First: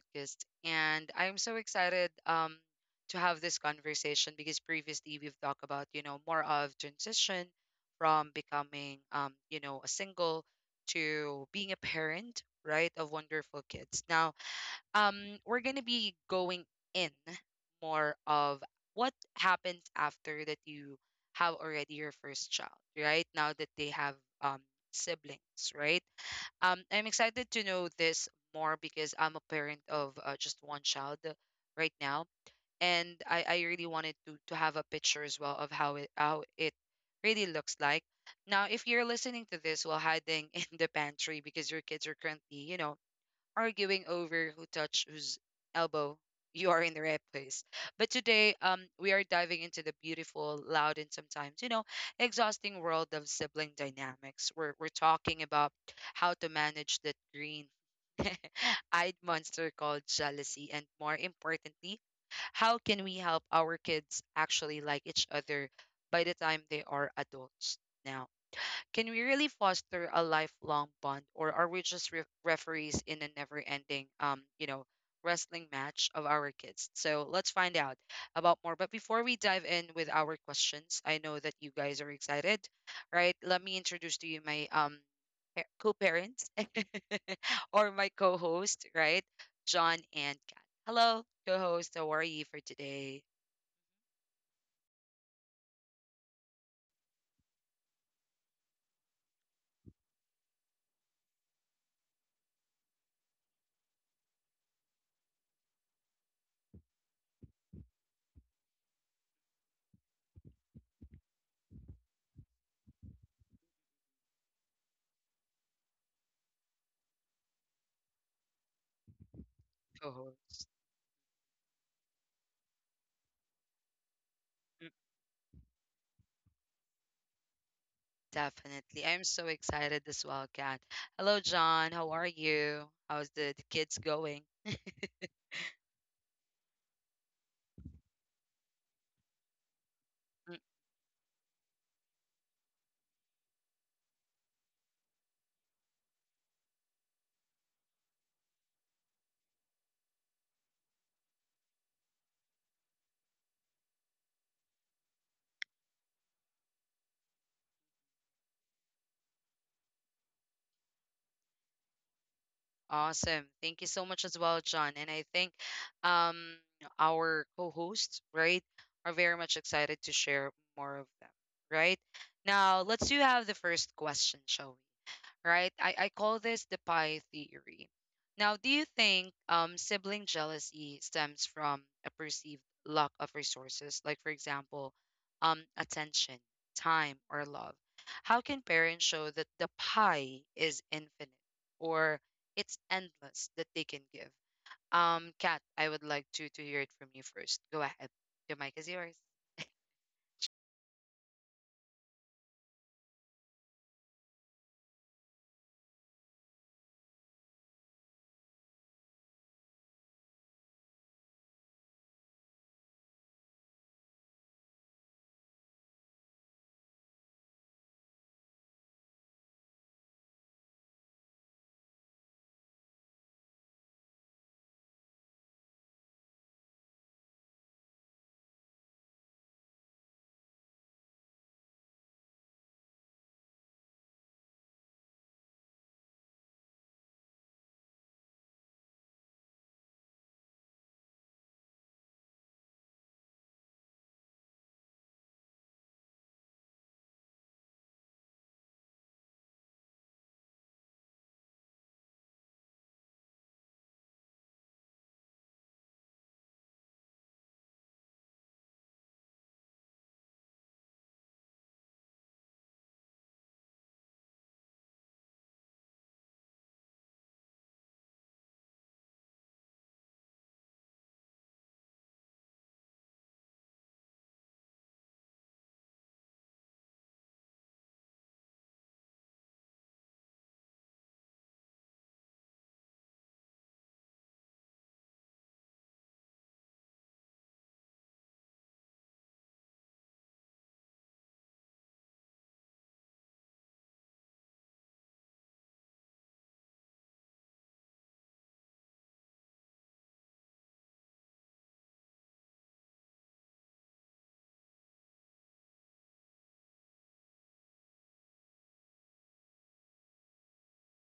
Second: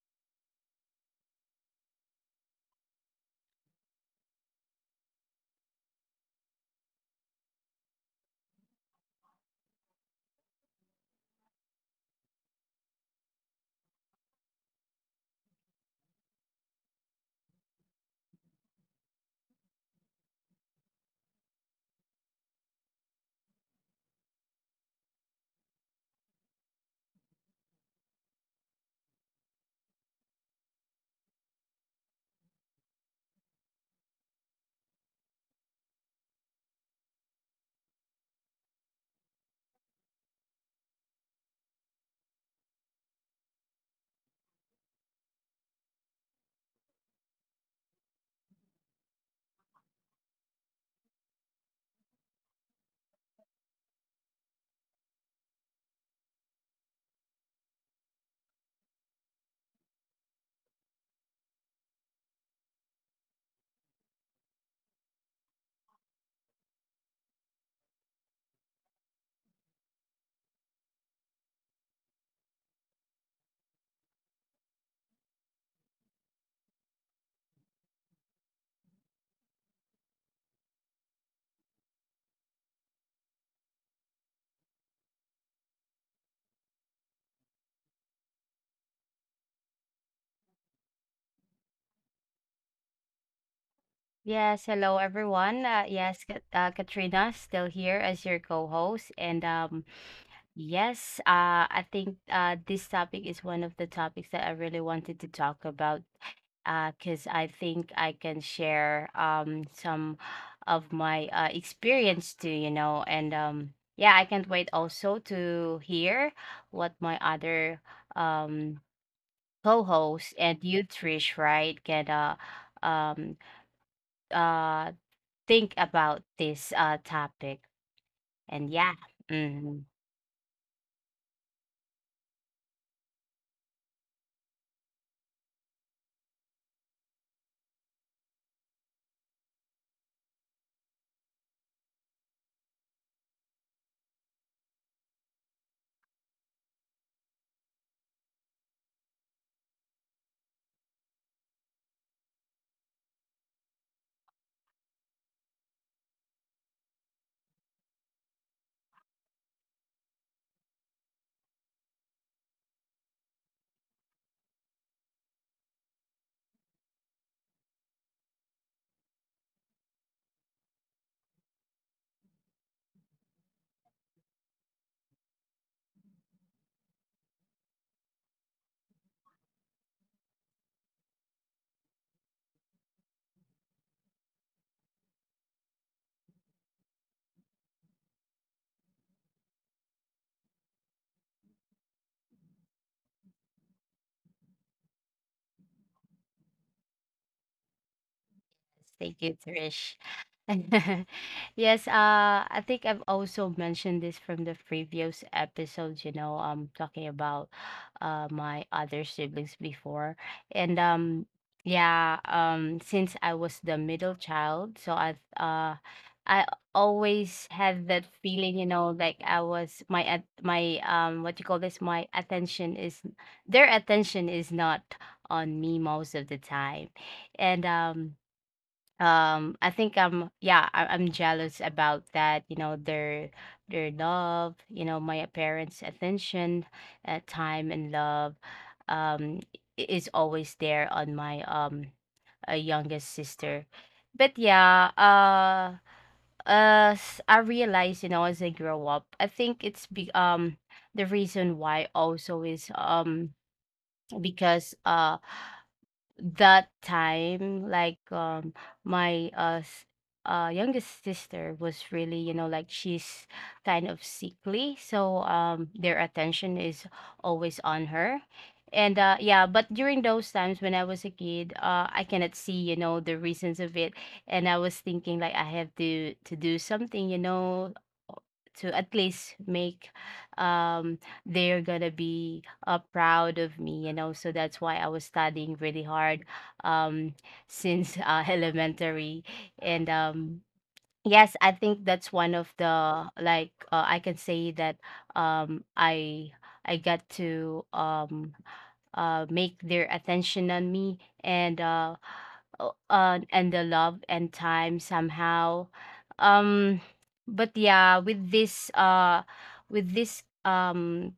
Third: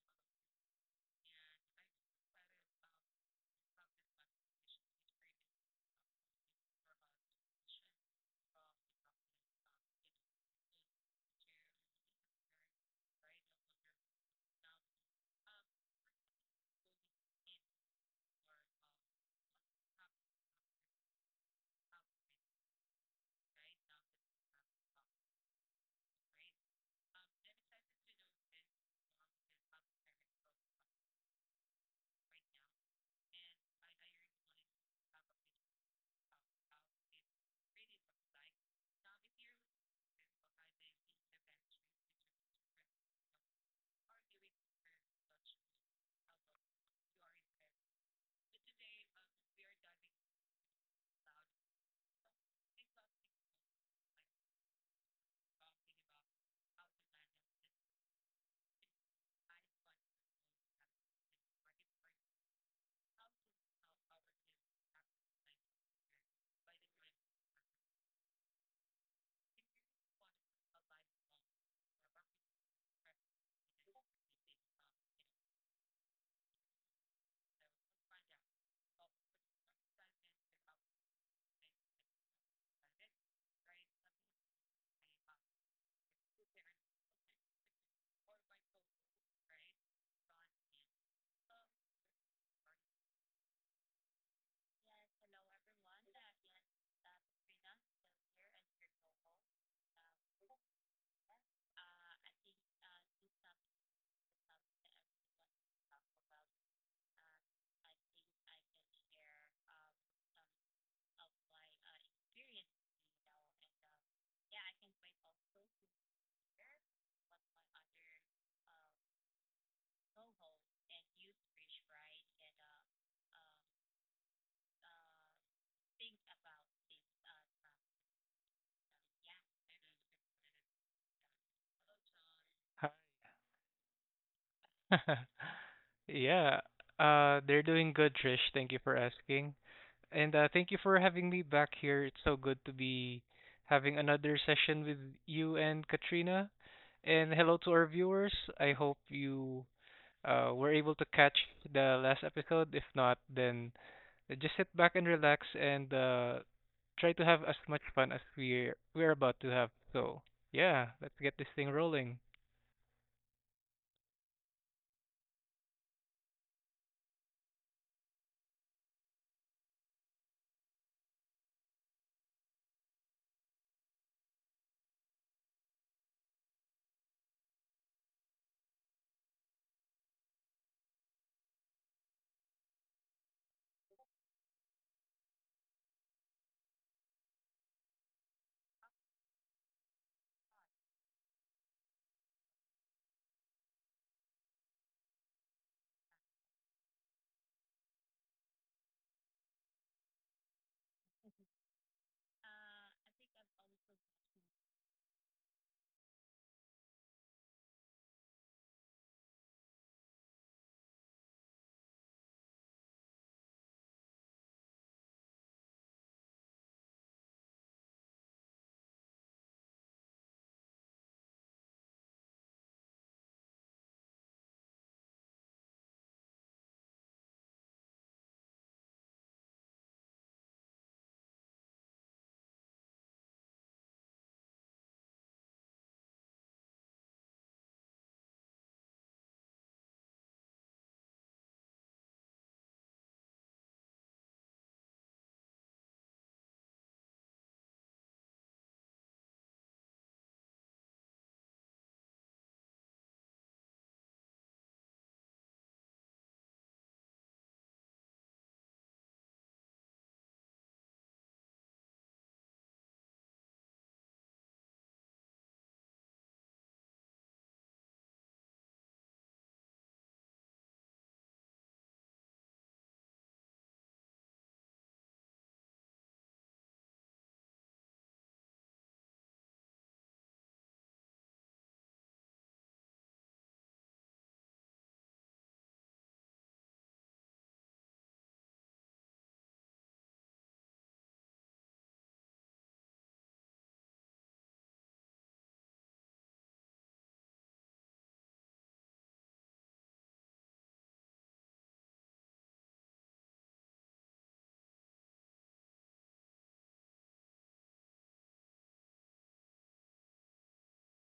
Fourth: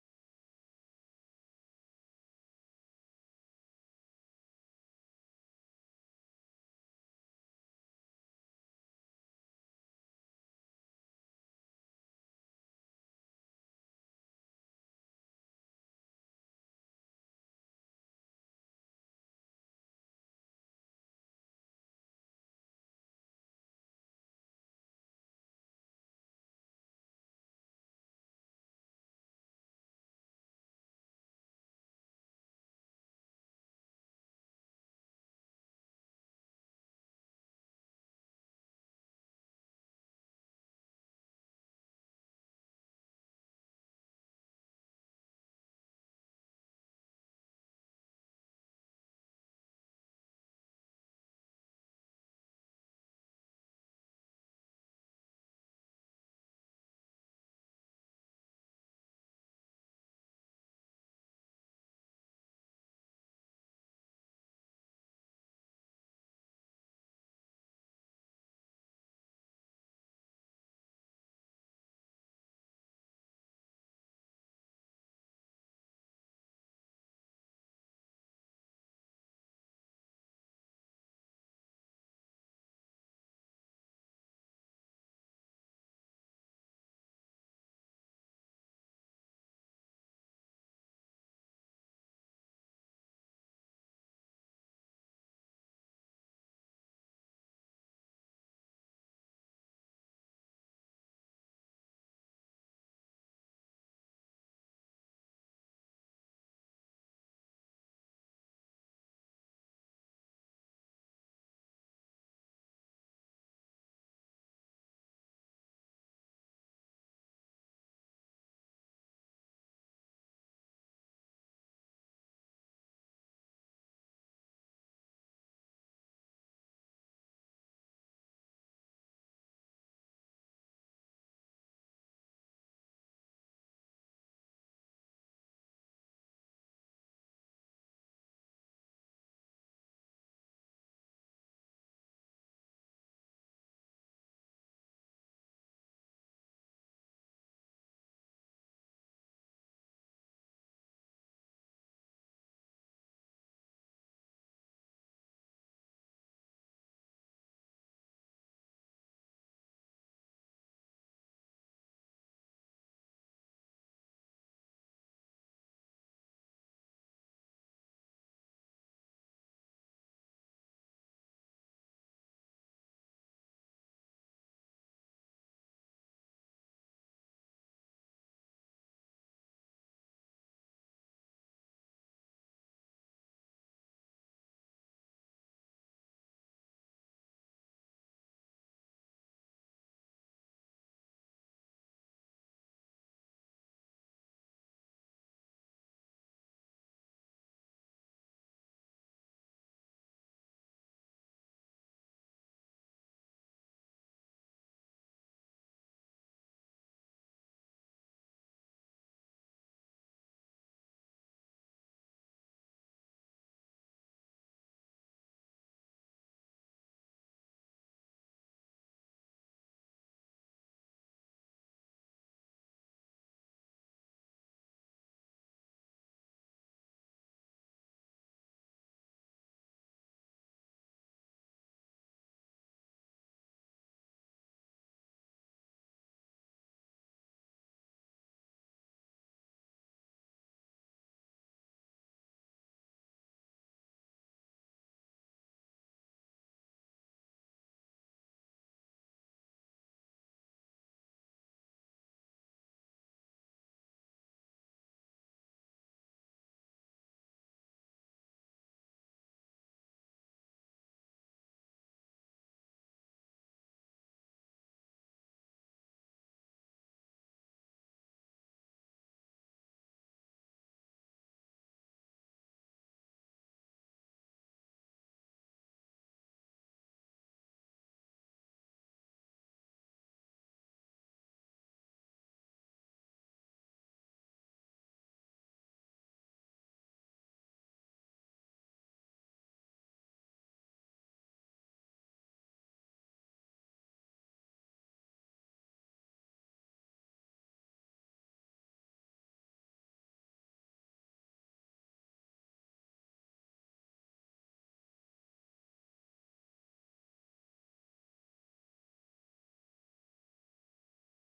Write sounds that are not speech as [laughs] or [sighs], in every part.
podcast. And I'm so excited to have this conversation because previously we've talked about, you know, more of transition from becoming, you know, a single to being a parent, right, of wonderful kids. Now, um, we're going to be going in more of what happens after that you have already your first child, right? Now that they have um, siblings, right? I'm excited to know this more because I'm a parent of just one child right now, and I really wanted to have a picture as well of how it really looks like. Now, if you're listening to this while hiding [laughs] in the pantry because your kids are currently, you know, arguing over who touched whose elbow you are in the right place. But today, we are diving into the beautiful, loud, and sometimes, you know, exhausting world of sibling dynamics. We're talking about how to manage that green [laughs] eyed monster called jealousy, and more importantly, how can we help our kids actually like each other by the time they are adults now? Can we really foster a lifelong bond, or are we just referees in a never-ending, you know, wrestling match of our kids? So let's find out about more. But before we dive in with our questions, I know that you guys are excited, right? Let me introduce to you my co-parents [laughs] or my co-host, right? John and Kat. Hello, co-host. How are you for today, Yes, hello everyone. Katrina still here as your co-host, and yes, I think this topic is one of the topics that I really wanted to talk about, because I think I can share some of my experience too, you know, and yeah, I can't wait also to hear what my other um co-host and co-host? you, Trish, right, can um uh think about this, topic. And yeah, Definitely. I'm so mhm. excited as well, Kat. Hello, John. How are you? How's the kids going? [laughs] Yeah. They're doing good, Trish. Thank you for asking. And Mm. thank you for having me back here. It's so good to be having another session with you and Katrina. And hello to our viewers. I hope you were able to catch the last episode. If not, then just sit back and relax and try to have as much fun as we're about to have. So yeah, let's get this thing rolling. Awesome. Thank you so much as well, John. And I think um, our co-hosts, right, are very much excited to share more of them, right? Now, let's do have the first question, shall we? Right? I call this the pie theory. Now, do you think sibling jealousy stems from a perceived lack of resources, like, for example, attention, time, or love? How can parents show that the pie is infinite or it's endless that they can give? Kat, I would like to hear it from you first. Go ahead. Your mic is yours. Thank you, Trish. [laughs] Yes, I think I've also mentioned this from the previous episodes, talking about my other siblings before. And um yeah, since I was the middle child, so I always had that feeling, you know, like I was my at my what you call this, my attention is their attention is not on me most of the time. And I think I'm yeah I, I'm jealous about that, you know, their love, you know, my parents' attention, time and love, um is always there on my youngest sister. But as I realize, you know, as I grow up, I think it's be the reason why also is because that time, my youngest sister was really, you know, like, she's kind of sickly, so their attention is always on her. And yeah, but during those times when I was a kid, I cannot see, you know, the reasons of it, and I was thinking like I have to do something, you know, to at least make um they're gonna be proud of me, you know, so that's why I was studying really hard um since, [laughs] elementary. And Yes, I think that's one of the, I can say that um I I got to make their attention on me and, and the love and time somehow, um but yeah, with this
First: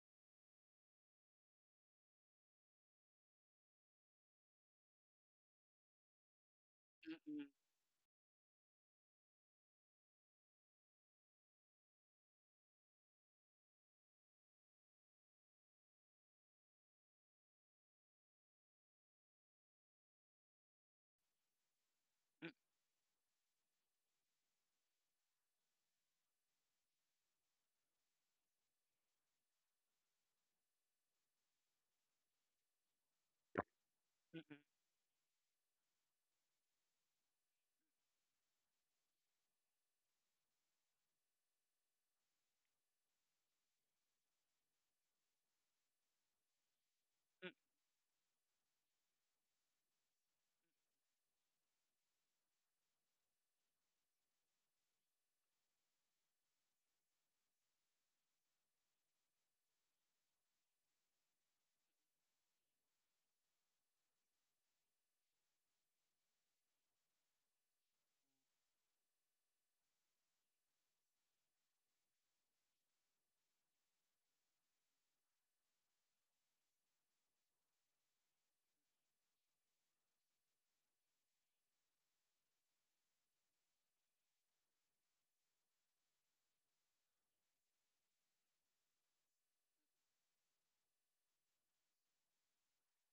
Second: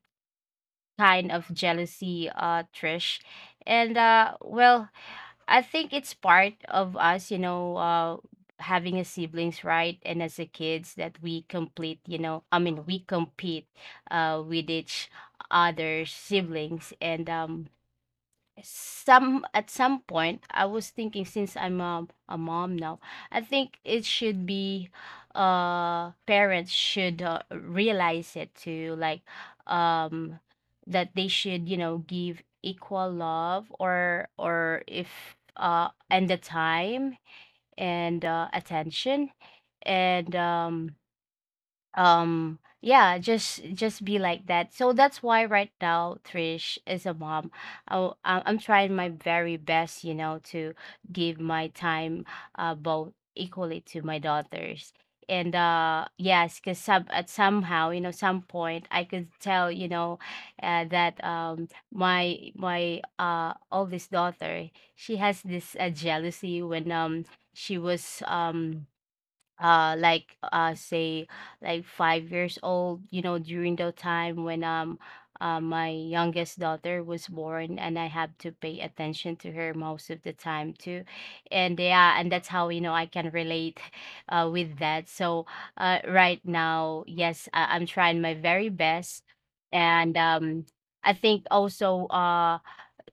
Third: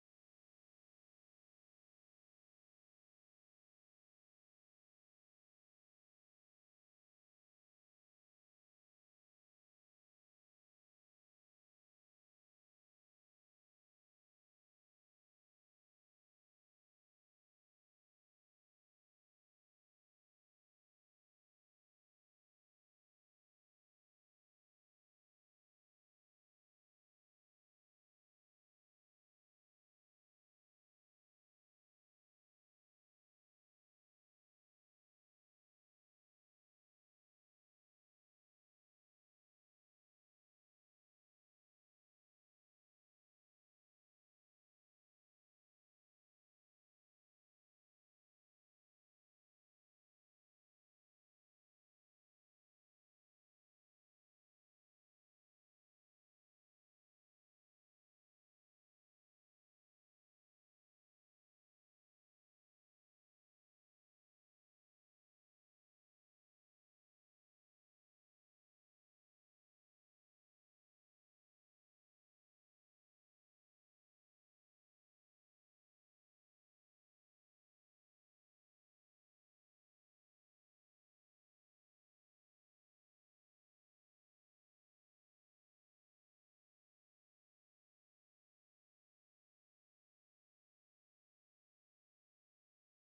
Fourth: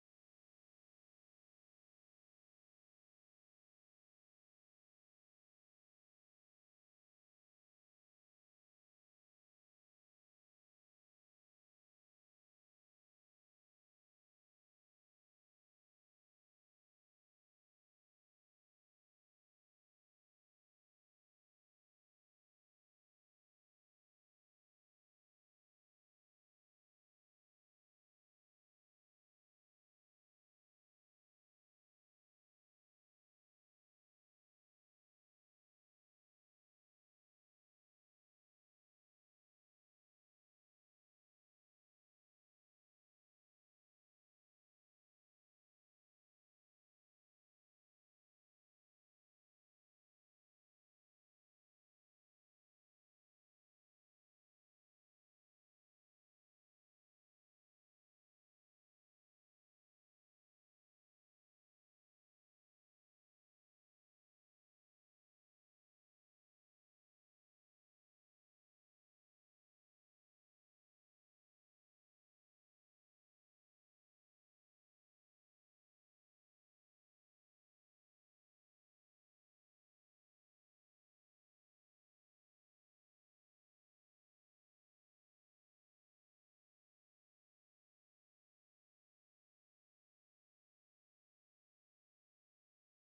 kind of jealousy, Trish. And well, I think it's part of us, you Mm-mm, know, having a siblings, right? And as a kids that we complete, you know, I mean, we compete with each other siblings. And some at some point I was thinking, since I'm a mom now, I think it should be, parents should, realize it too, like, um that they should, you know, give equal love, mm-mm, mm-mm. or if and the time and attention, and yeah, just be like that. So that's why right now, Trish, is a mom, I'm trying my very best, you know, to give my time, both equally to my daughters. And yes, because some at somehow, you know, some point, I could tell, you know, that my my oldest daughter, she has this jealousy when she was like, say, like 5 years old, you know, during the time when my youngest daughter was born and I have to pay attention to her most of the time too. And yeah, and that's how, you know, I can relate [laughs] with that. So right now, yes, I'm trying my very best. And I think also, uh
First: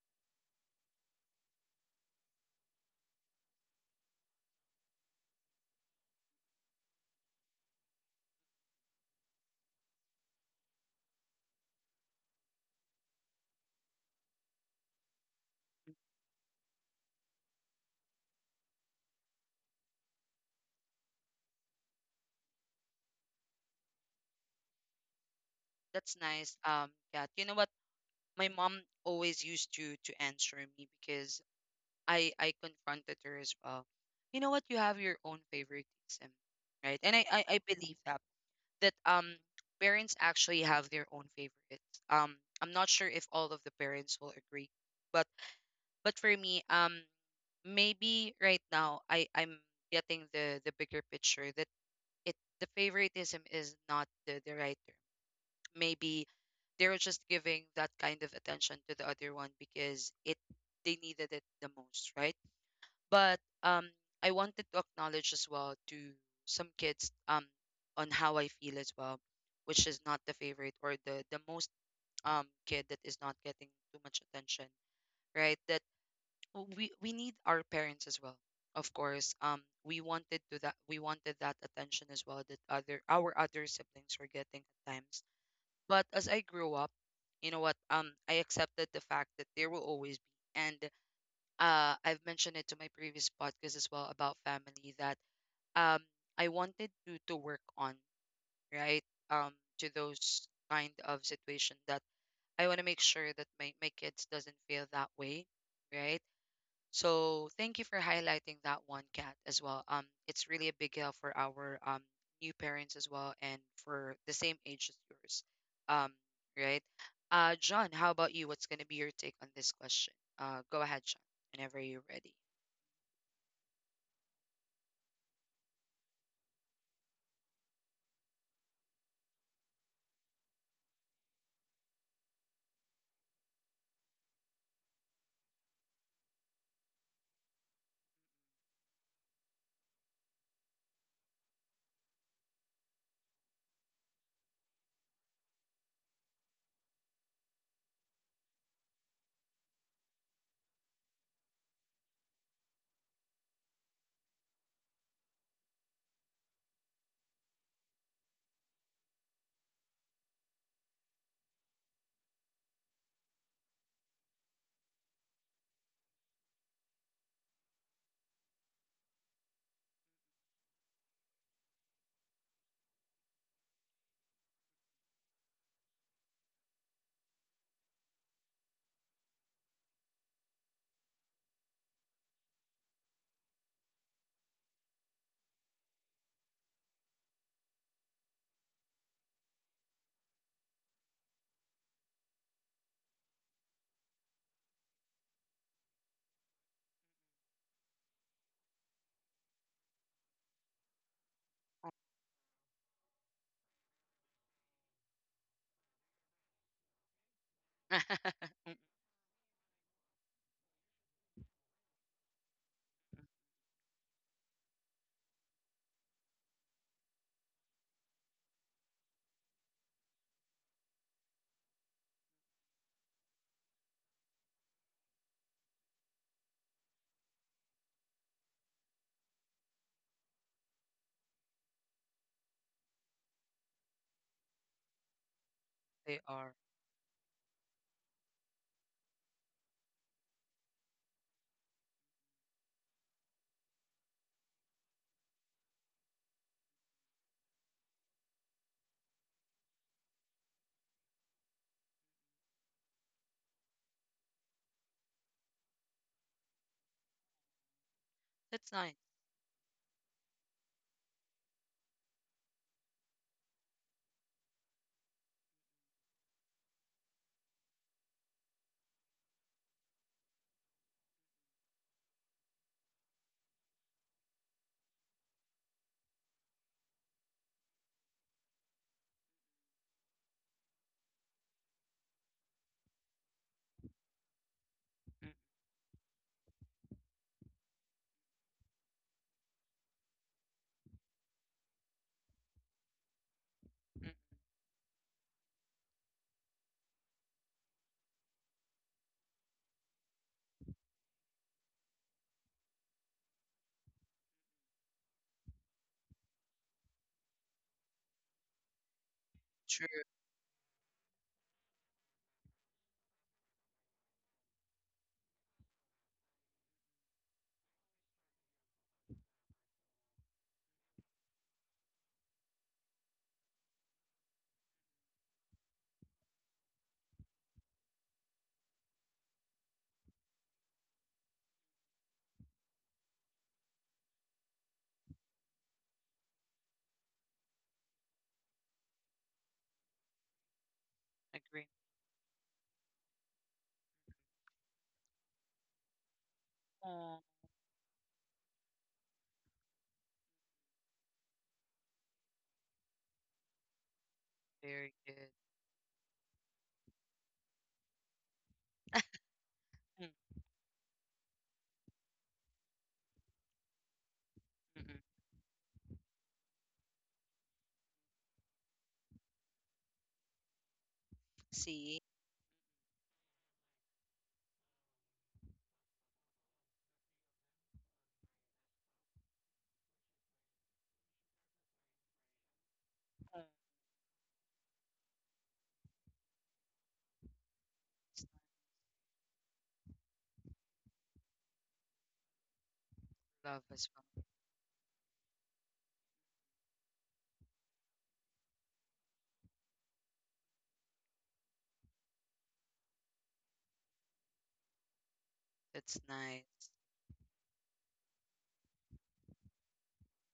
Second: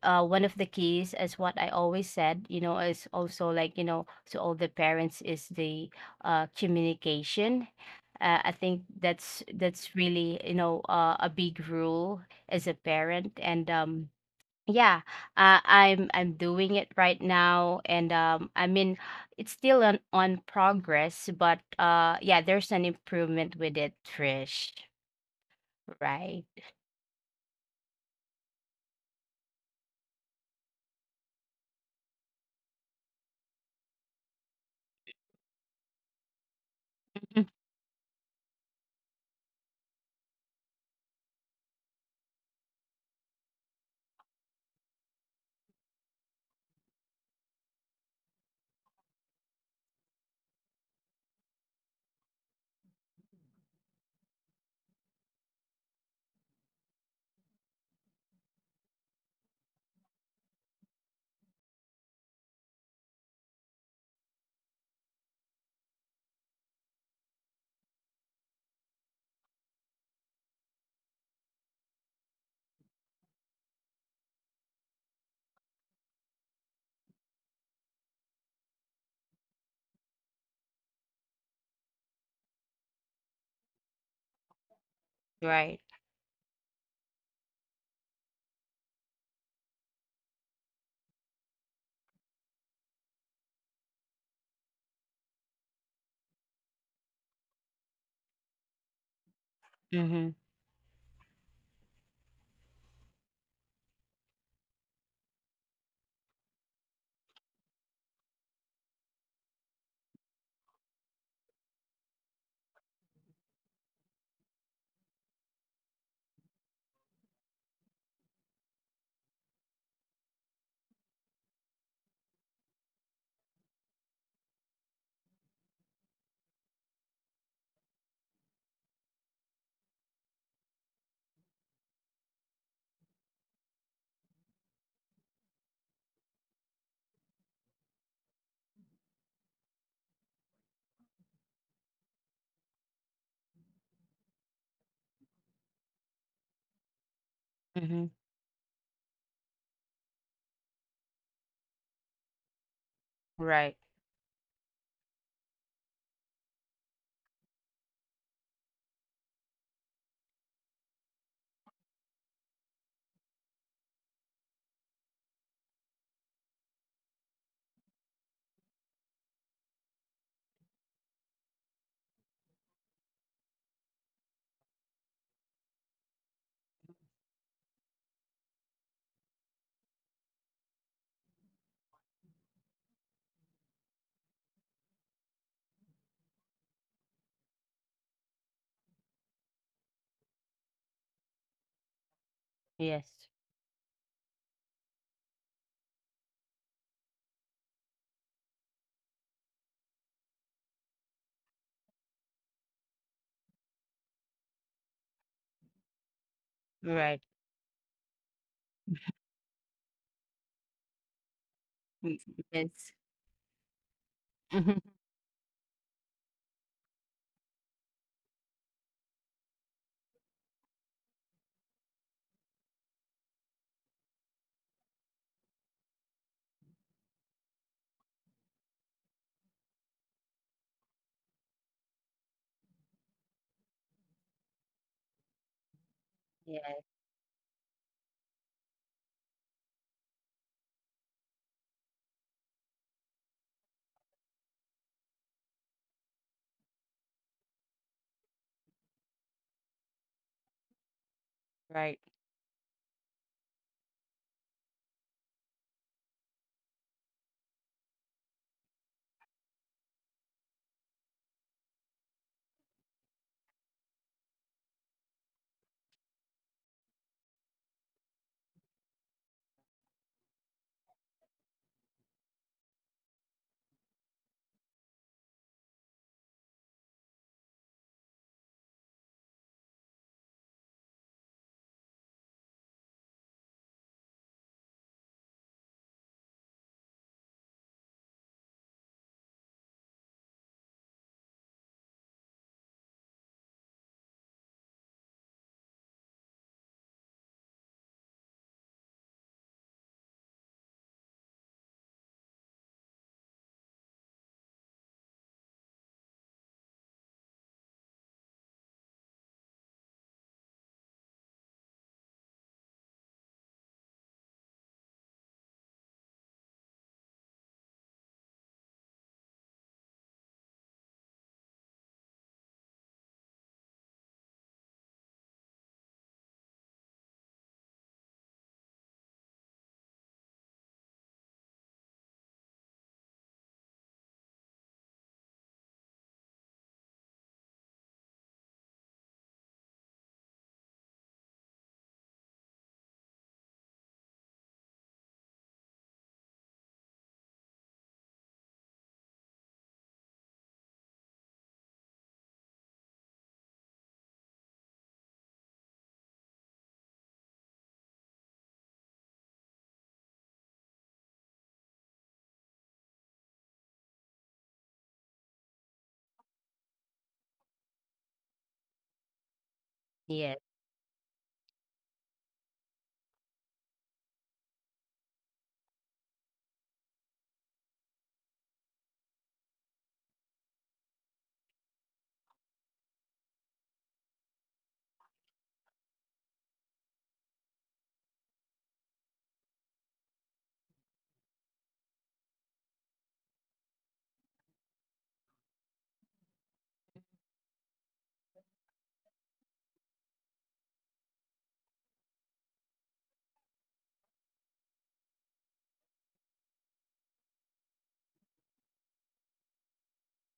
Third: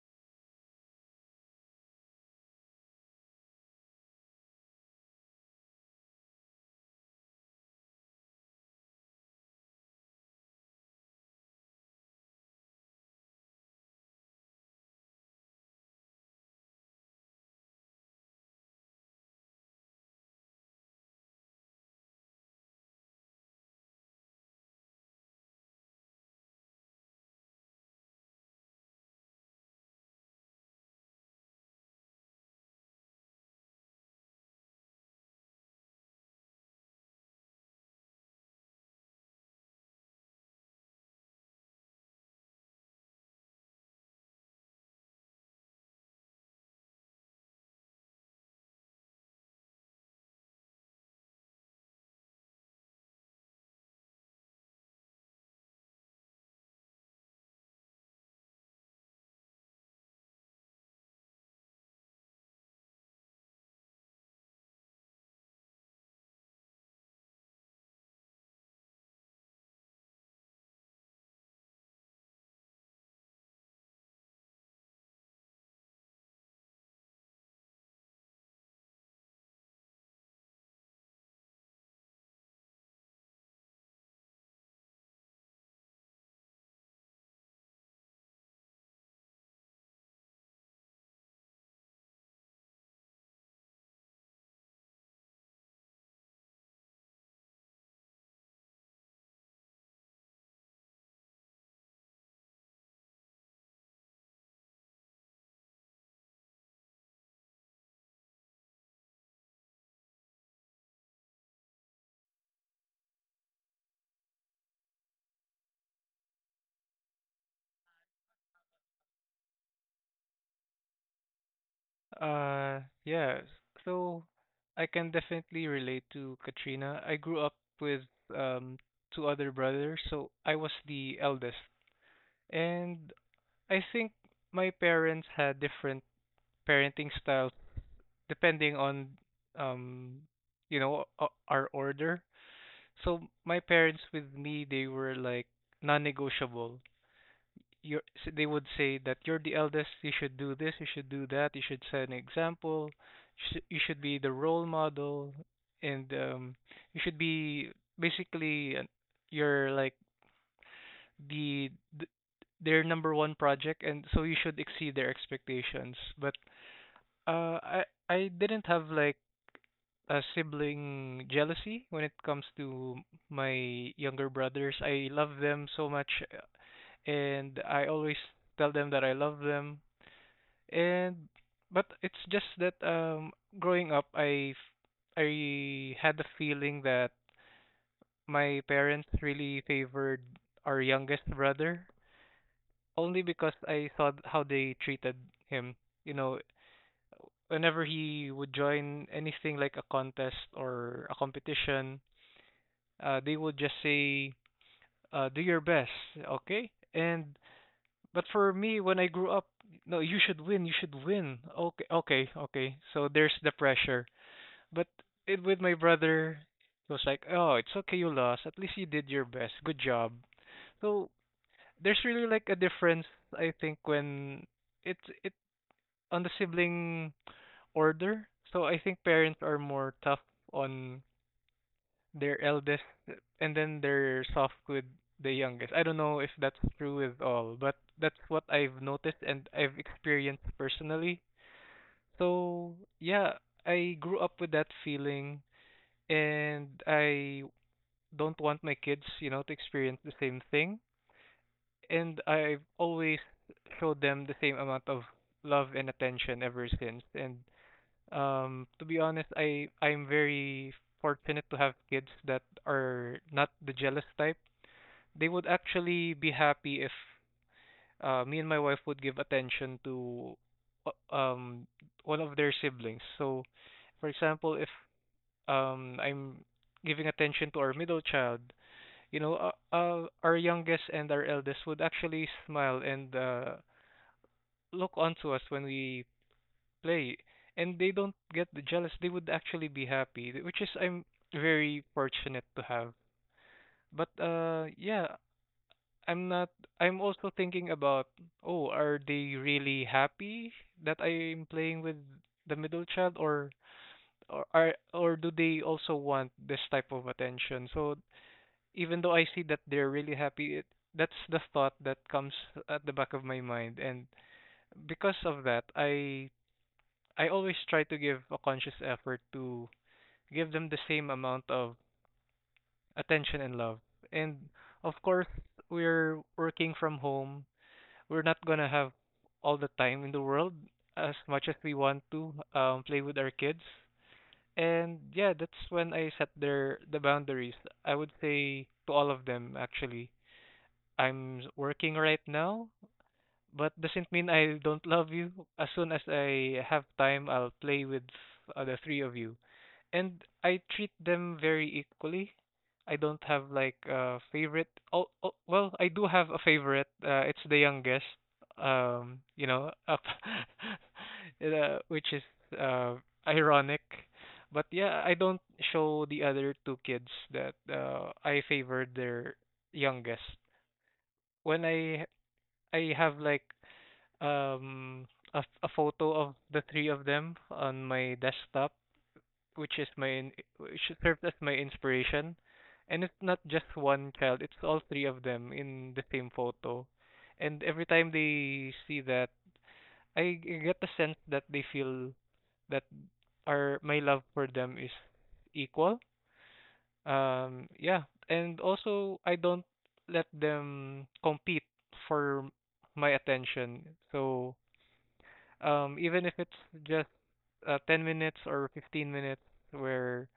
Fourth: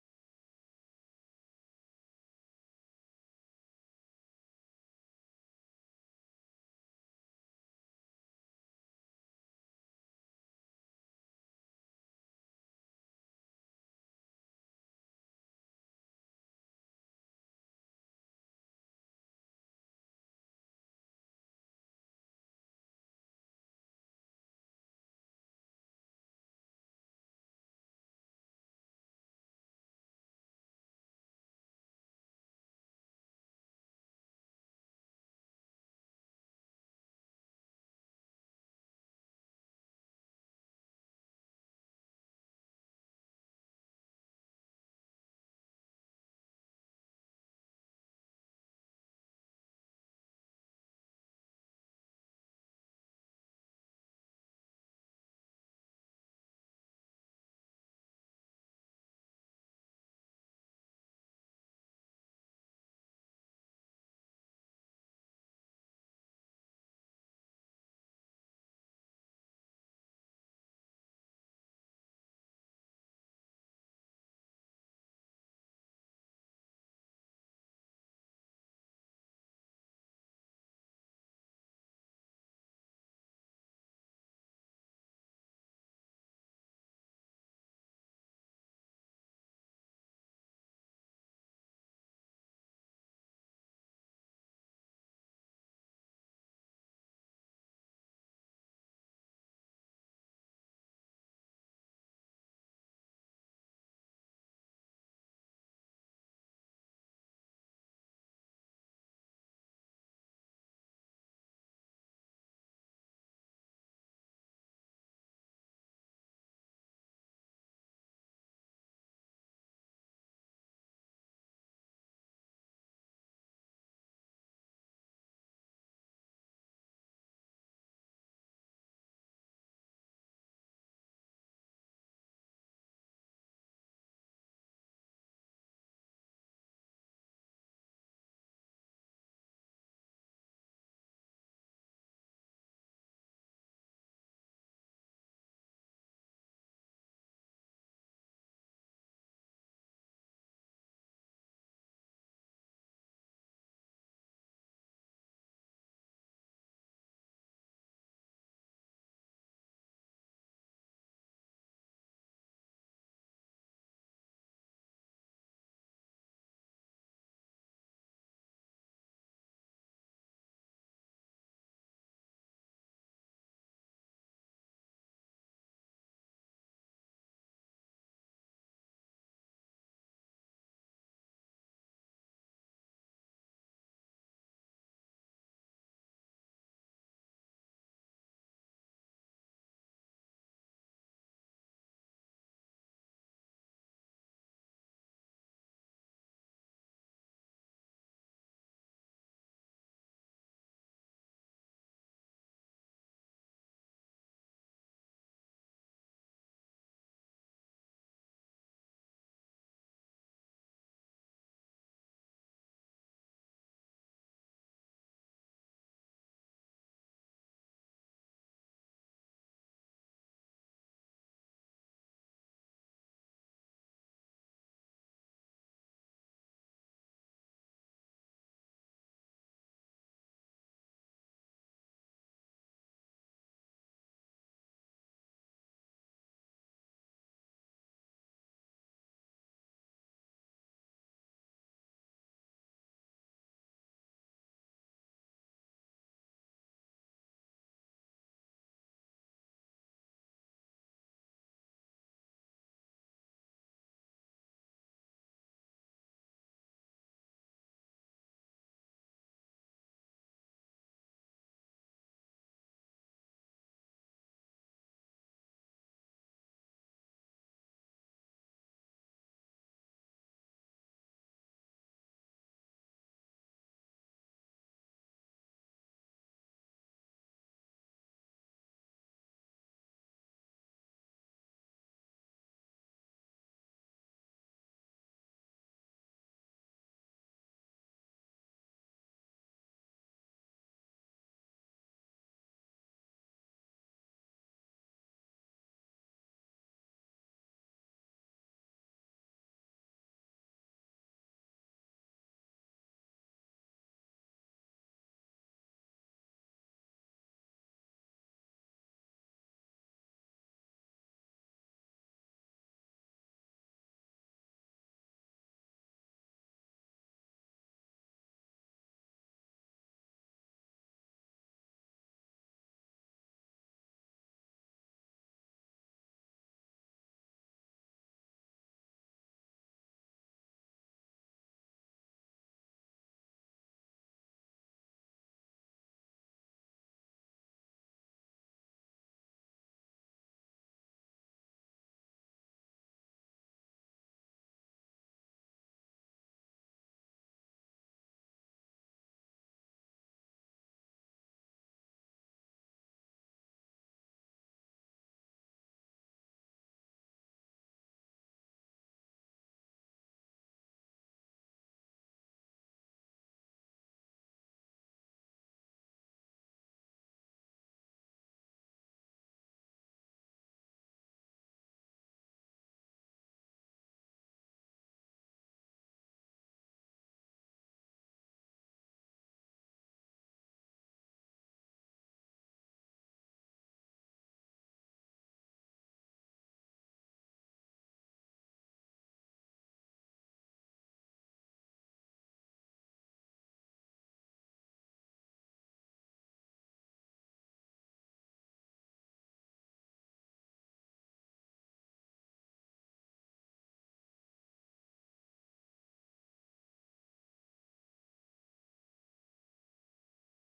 uh, one of the keys, as what I always said, you know, is also, like, you know, to all the parents, is the, communication. I think that's really, you know, a big rule as a parent. And yeah, I'm doing it right now. And I mean, it's still on progress, but yeah, there's an improvement with it, Trish. That's Right. nice, Kat. You know what? My mom always used to answer me because I confronted her as well. You know what? You have your own favoritism, right? And I I, Mhm. I believe that that parents actually have their own favorites. I'm not sure if all of the parents will agree, but for me, maybe right now I'm getting the bigger picture that it the favoritism is not the right term maybe they were just giving that kind of attention to the other one because it they needed it the most, right? But I wanted to acknowledge as well to some kids on how I feel as well, which is not the favorite or the most kid that is not getting too much attention, right? That we need our parents as well, of course. We wanted that attention as well that other our other siblings were getting at times Right. but as I grew up, you know what? I accepted the fact that there will always be, and I've mentioned it to my previous podcast as well about family that um I wanted to work on right um to Mm-hmm. those kind of situation that I want to make sure that my kids doesn't feel that way, right? So thank you for highlighting that one, cat as well. It's really a big help for our new parents as well, and for the same age as yours. Um, right? John, how about you? What's gonna be your take on this question? Go ahead, John, whenever you're ready. Uh, yeah. So I can definitely relate to Katrina. I grew up with um two other brothers, so I was the eldest. And I think my parents had different parenting styles depending on um you know our order. So my parents with me, they were like non-negotiable Mm-hmm. They would say that you're the eldest, you should do this, you should do that, you should set an example, Right. you should be the role model, and you should be basically you're like the th- their number one project, and so you should exceed their expectations. But uh, I I didn't have like a sibling jealousy when it comes to my younger brothers. I love them so much, uh, and I always tell them that I love them. And but it's just that growing up I had the feeling that my parents really favored our youngest brother only Yes. because I saw how they treated him. You know, whenever he would join anything like a contest or a competition, they would just say, "Do your best, okay?" Right. And but for me, [laughs] when I grew up, no, you should win, you should win. Okay, Mm, okay, okay. yes. So Mm. there's the pressure. Mhm. But it, with my brother, it was like, "Oh, it's okay you lost. At least you did your best. Good job." So there's really like a difference, I think, when it's it on the sibling order. So I think parents are more tough on their eldest, and then they're soft with the youngest. I don't know They if are. that's Yes, true with all, but that's what I've noticed and I've experienced personally. So yeah, I grew up with that feeling and I don't want my kids, you know, to experience the same thing. right. And I've always showed them the same amount of love and attention ever since. And That's to be nice. honest, I'm very fortunate to have kids that are not the jealous type. They would actually be happy if me and my wife would give attention to uh, um one of their siblings. So, for example, if I'm giving attention to our middle child, you know, our youngest and our eldest would actually smile and look Mm, onto us when we play, and they don't get jealous. They would actually be happy, which is I'm very fortunate to have. But mm. Yeah, I'm not. I'm also thinking about, oh, are they really happy that I'm playing with the middle child, or are or do they also want this type of attention? So even though I see that they're really True. happy, it, that's the thought that comes at the back of my mind, and because of that, I always try to give a conscious effort to give them the same amount of attention and love. And of course, we're working from home. We're not gonna have all the time in the world as much as we want to play with our kids. And yeah, that's when I set the boundaries. I would say to all of them actually I'm Agree. working right now, but doesn't mean I don't love you. As soon as I have Oh, time, I'll play with the three of you. And I treat them very equally. I don't have like a favorite. very Oh, oh good. well, I do have a favorite. It's the youngest. Um, you know, up, Mm, [laughs] which is uh, ironic. But mm, mm. yeah, I don't show the other two kids that I favor their youngest Yes. when See, I have like um a, a photo of the three of them on my desktop, which is my which served as my inspiration. And it's not oh, just one child; it's all three of them in the same photo. And every time it's nice. they see that, get the sense that they feel that Love our as my love well. for them is equal. Yeah, and also I don't let them compete for my attention. So That's even if it's nice. just 10 minutes or 15 minutes where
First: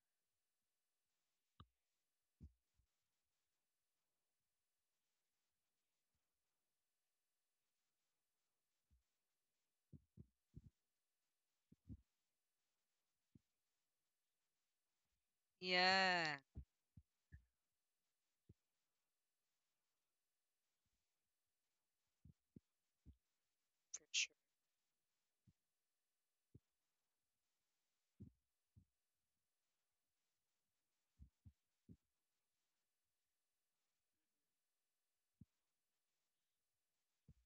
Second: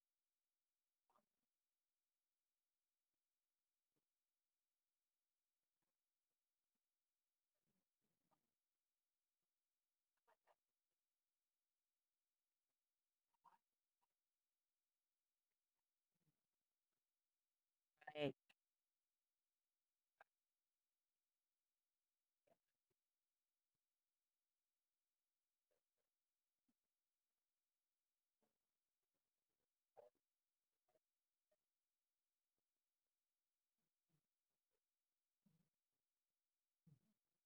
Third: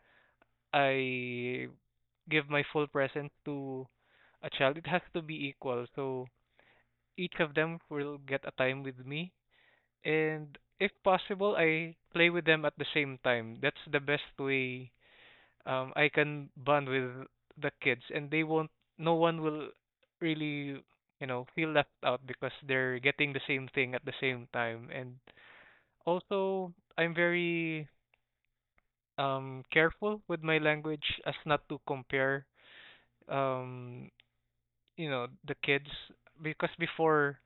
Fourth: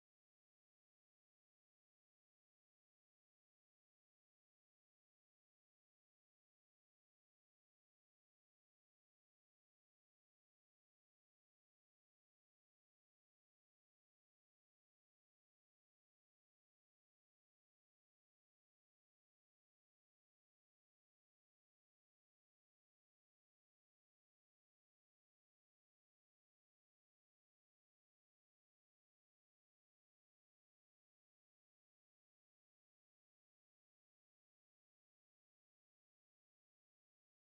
I give my full present to a child, it has to be equal. So each of them will get a time with me. And if possible, I play with them at the same time. That's the best way I Yeah, can bond with the kids. And Right. they won't, no one will really, you know, feel left out because they're getting the same thing for at the sure. same time. And also, I'm very careful with my language as not to compare um you know the kids because before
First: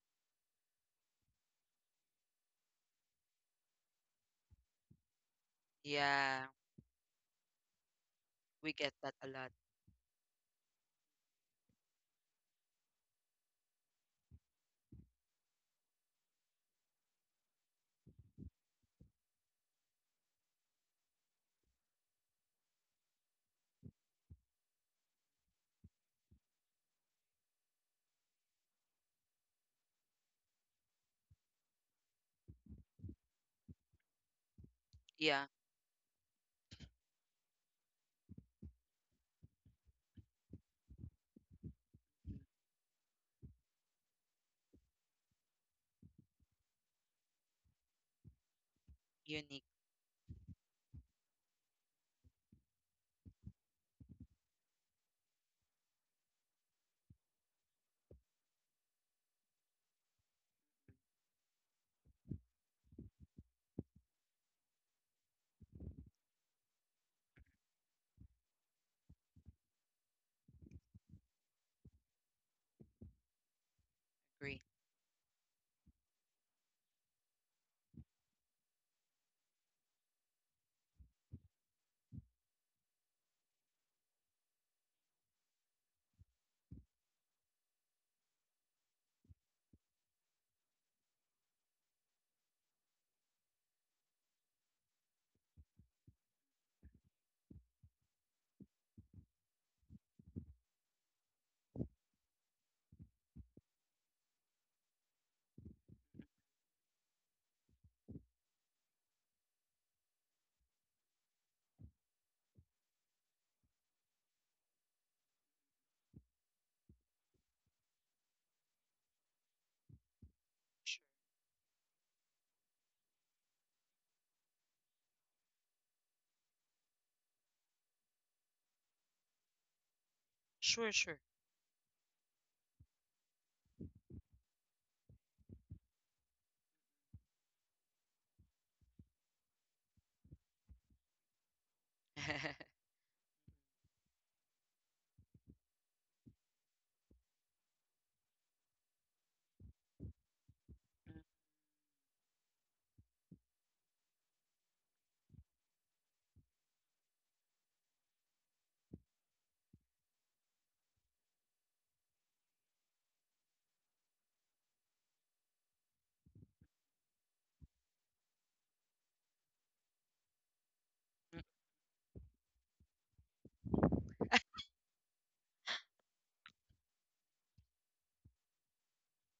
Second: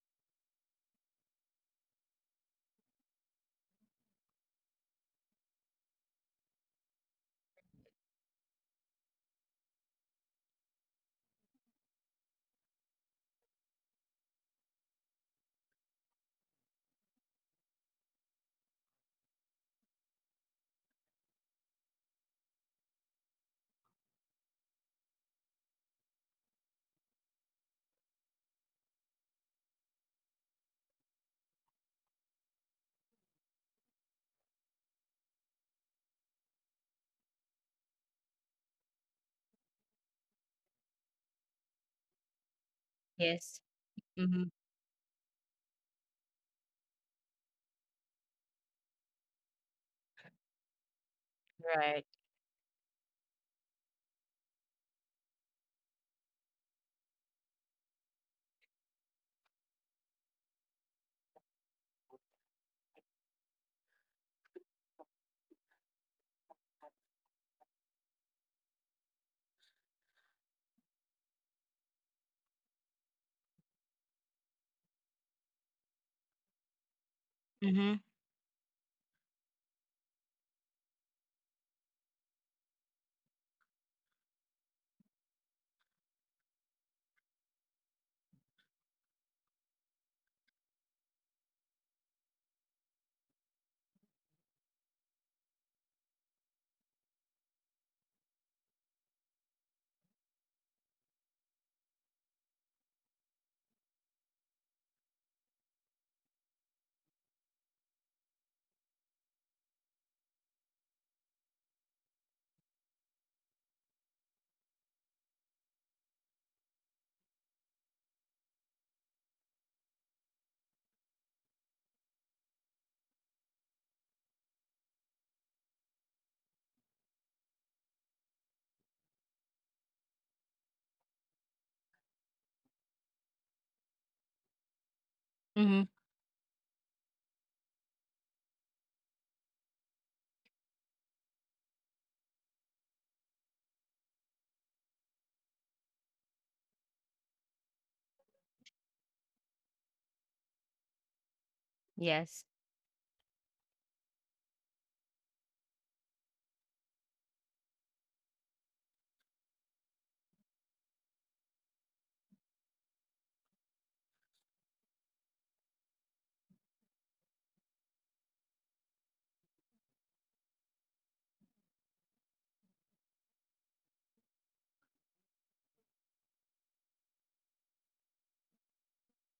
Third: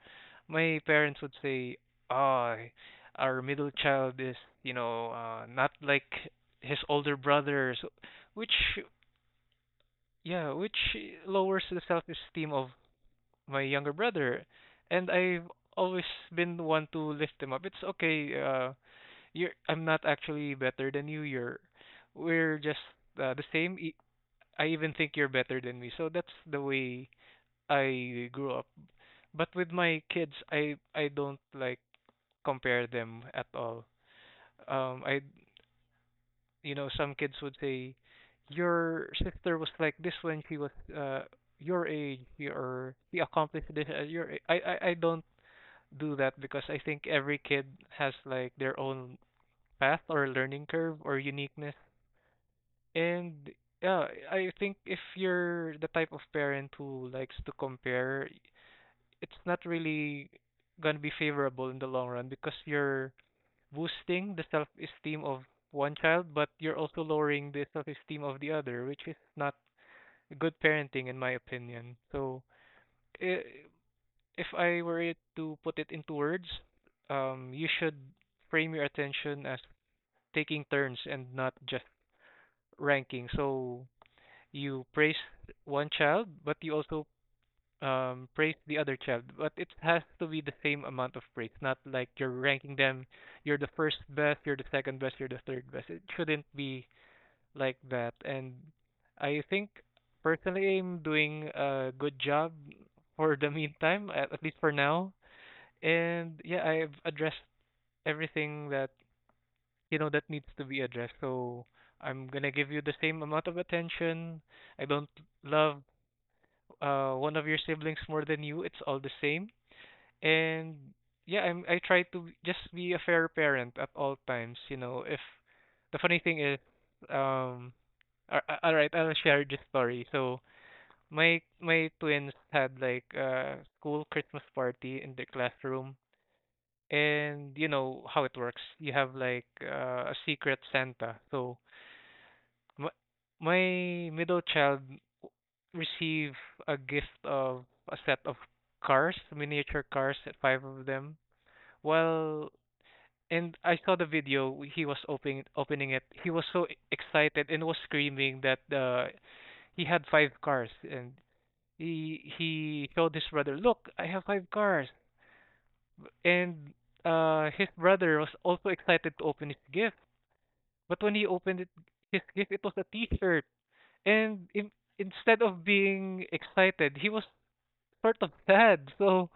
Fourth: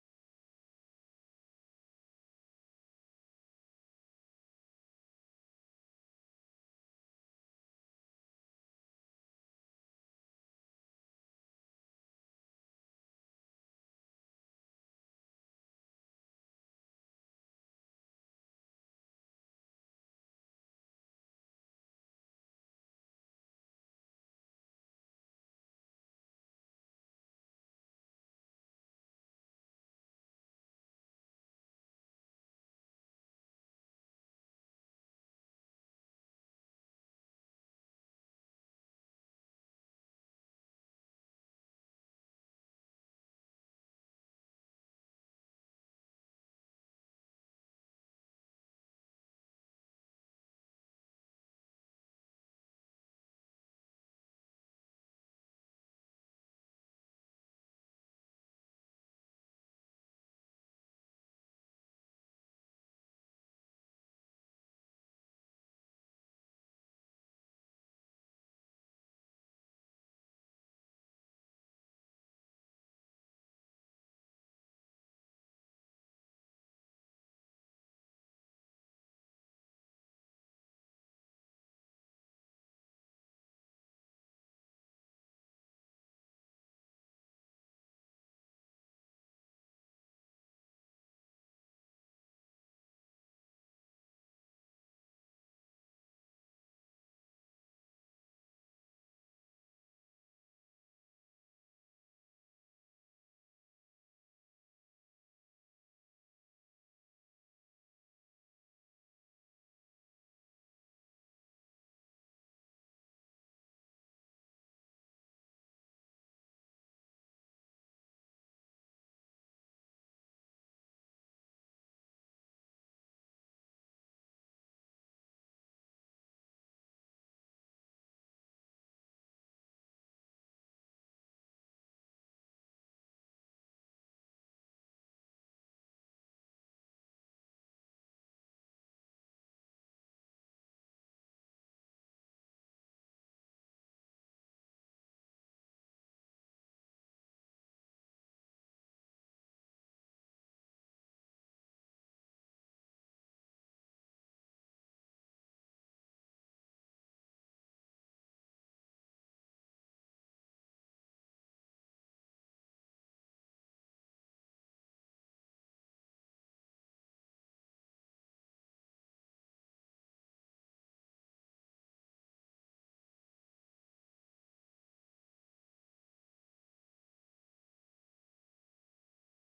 my parents would say, "Ah, our middle child is, you know, not like Yeah. his older brothers," which We get that a lot. yeah, which lowers the self-esteem of my younger brother. And I've always been the one to lift him up. It's okay, You're I'm not actually better than you. You're we're just the same. I even think you're better than me. So that's the way I grew up. But with my kids, I don't like compare them at all. I Yeah. you know some kids would say your sister was like this when she was your age Mm. or she Yes. accomplished this at your Mm-hmm. I don't do that because I think every kid has like their own Unique. path or learning curve or uniqueness. Right. And yeah, I think if you're the type of parent who likes to compare, it's not really gonna be favorable in the long run because you're boosting the self-esteem of one child, but you're also lowering the self-esteem of the other, which is not good parenting in my opinion. So, i- if Agree. I were it to put it into words, you Mm-hmm. should frame your attention as taking turns and not just ranking. So you praise one child, but you also praise the other child. But it has to be the same amount of praise, not like you're ranking them. You're the first best, you're the second best, you're the third best. It shouldn't be like that. And I think personally, I'm doing a good job for the meantime, at least for now. And yeah, I've addressed everything that you know that needs to be addressed. So I'm gonna give you the same amount of attention. I don't love one of your siblings more than you, it's all the same. And yeah, I try to just be a fair parent at all times. You know, if the funny thing is, um, all right, I'll share this story. So Sure, sure. My twins had like a school Christmas party in their Mm-hmm. classroom, and you know how it works. You have like a secret Santa. So [laughs] my my middle child receive a gift of a set of cars, miniature cars, five of them. Yes. Well, and I saw the video. He was opening it. He was so e, excited and was screaming that he had five cars, and he showed his brother, "Look, I have five cars." And his brother was also excited to open his gift. But when he Mm, opened it, his gift, it was a T-shirt. And in, instead of being excited, he was sort of sad. So,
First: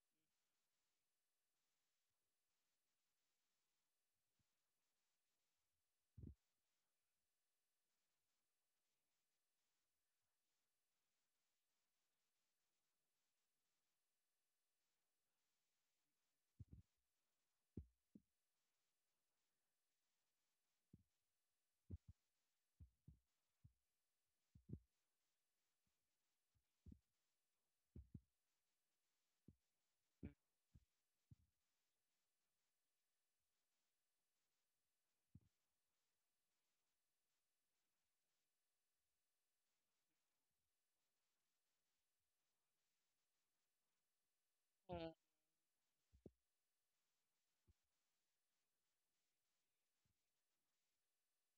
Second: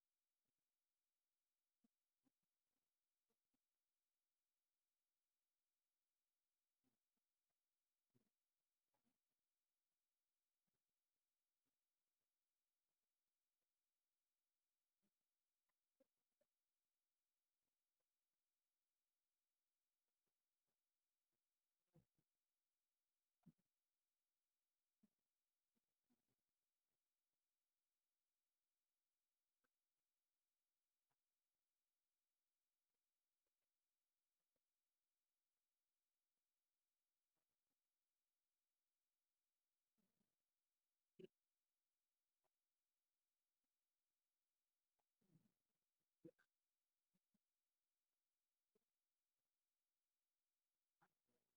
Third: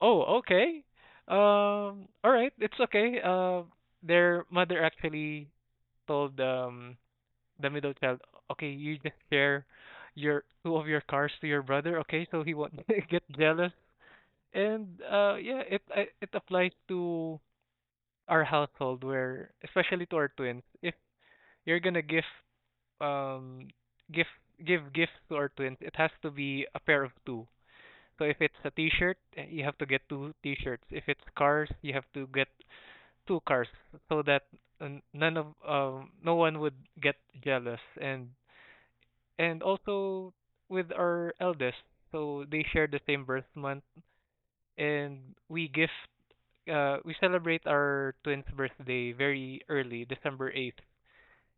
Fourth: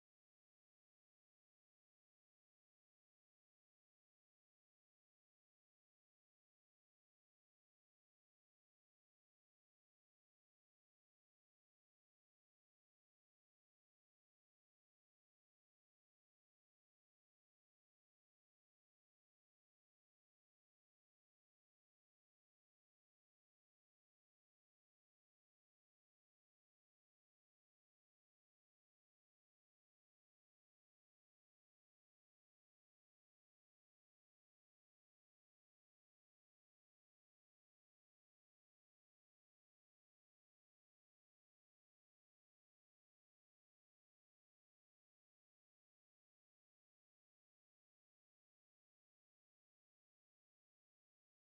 oh, okay. All right, it's okay. Their mother actually told the middle child, okay, you just share your two of your cars to your brother, okay? So he won't [laughs] get jealous. And yeah, it applies to our household where, especially to our twins, if you're gonna give um gift give gifts to our twins, it has to be a pair of two. So if it's a t-shirt, eh, you have to get two mm, t-shirts. If it's cars, you have to get two cars so that n- none of no one would get jealous and also with our eldest. So they share the same birth month mm. Mm. and we celebrate our twin's birthday very early, December 8th.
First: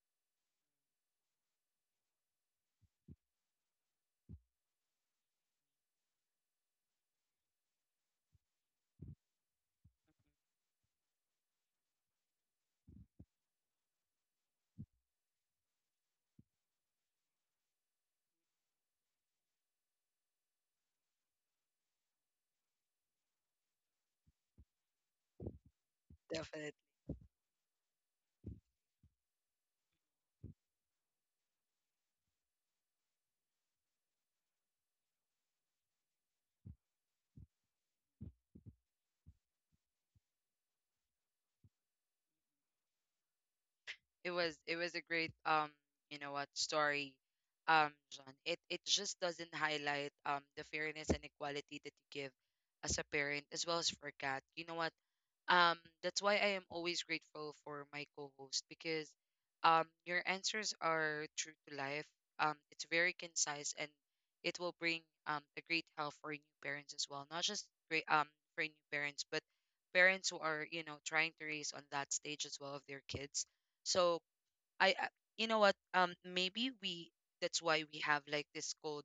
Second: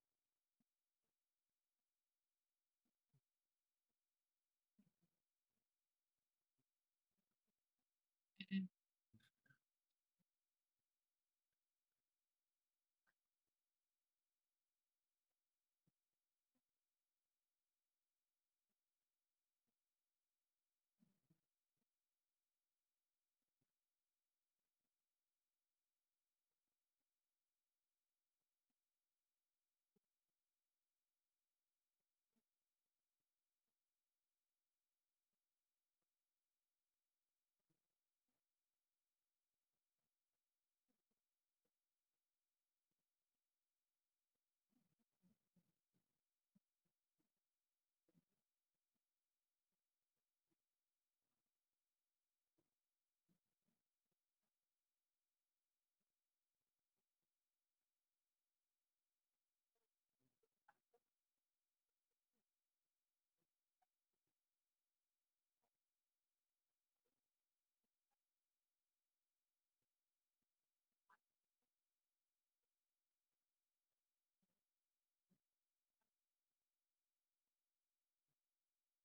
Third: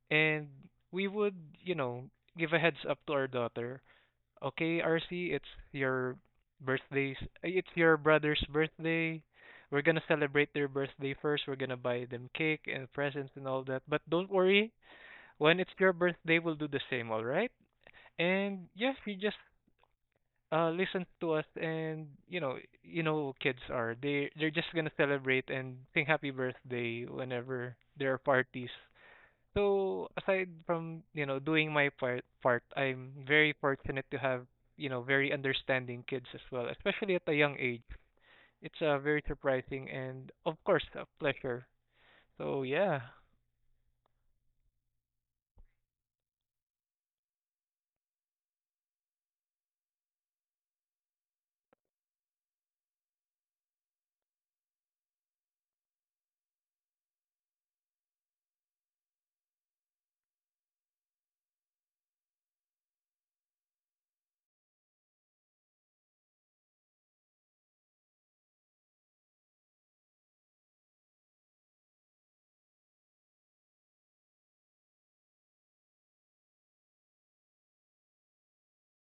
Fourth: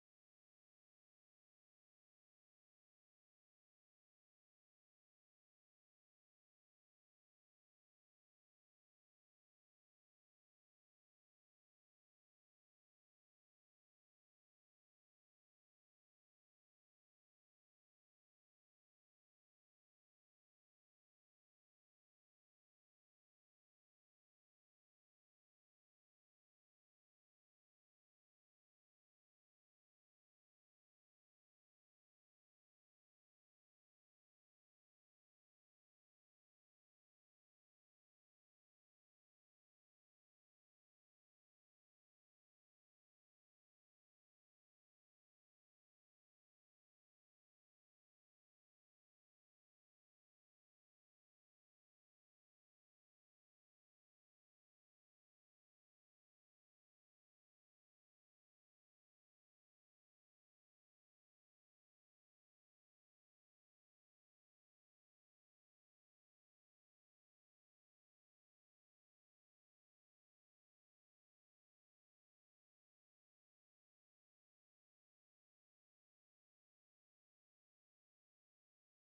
And we would, you know, give a heads up to our daughter. Okay, RC, it's your birthday's it's your brother's Mhm. birthday. We're gonna celebrate their birthday first. We're gonna buy them cake and presents and all that. But don't worry, when it's your birthday, we'll do the same, all right? And yes, you just listen to us and you know kids are. They're just gonna celebrate and sing happy Definitely. birthday whenever there are parties. So aside from, doing my part, I'm very fortunate to have, very understanding kids as well, especially at a young age. It's very surprising and of course a pleasure. So yeah, It was a great you know what, story. John. It just doesn't highlight the fairness and equality that you give as a parent as well as for Kat. You know what? Um, that's why I am always grateful for my co-host because your answers are true to life. It's very concise and it will bring a great help for new parents as well. Not just great for new parents, but parents who are you know trying to raise on that stage as well of their kids. So I you know what maybe we that's why we have like this called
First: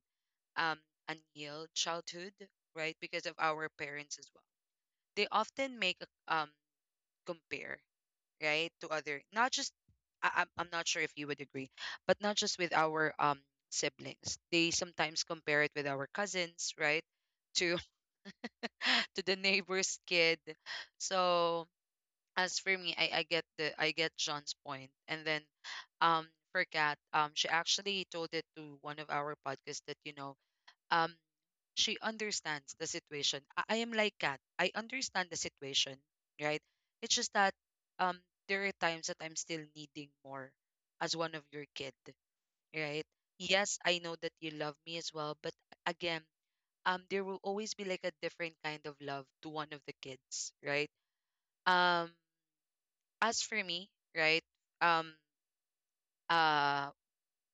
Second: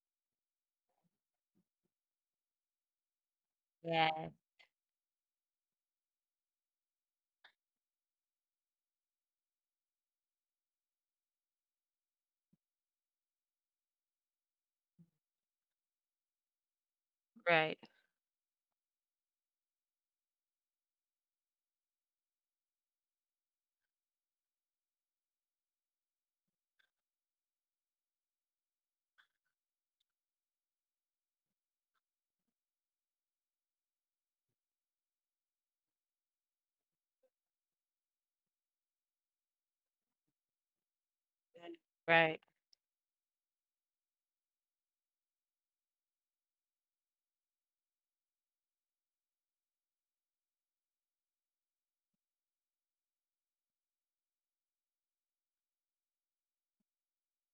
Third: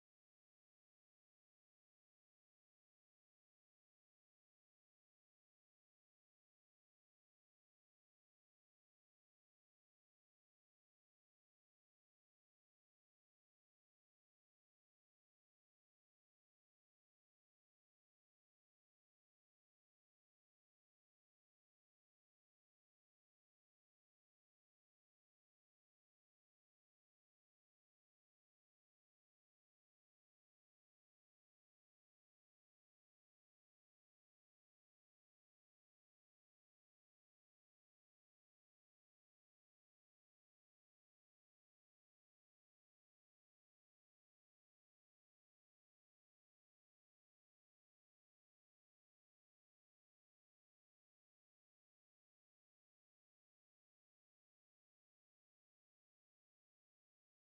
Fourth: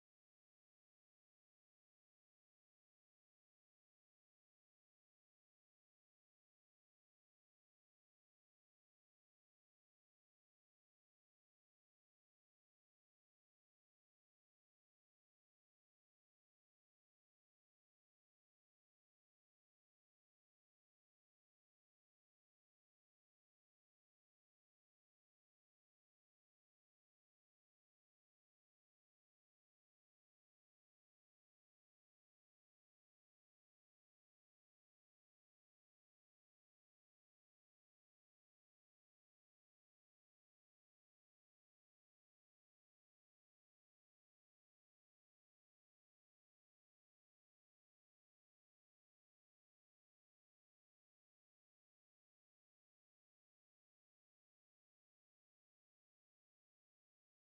um unhealed childhood right because of our parents Yeah. as well. They often make a compare, right, to other. Not just I'm not sure if you would agree, but not just with our siblings. They sometimes compare it with our cousins, right? To Right, [laughs] to the neighbor's kid. So as for me, I get the I get John's point. And then for Kat, she actually told it to one of our podcasts that, you know, um she understands the situation. I am like Kat. I understand the situation, right? It's just that um there are times that I'm still needing more as one of your kid, right. right? Yes, I know that you love me as well, but again, there will always be like a different kind of love to one of the kids, right? Um as for me, right? Um uh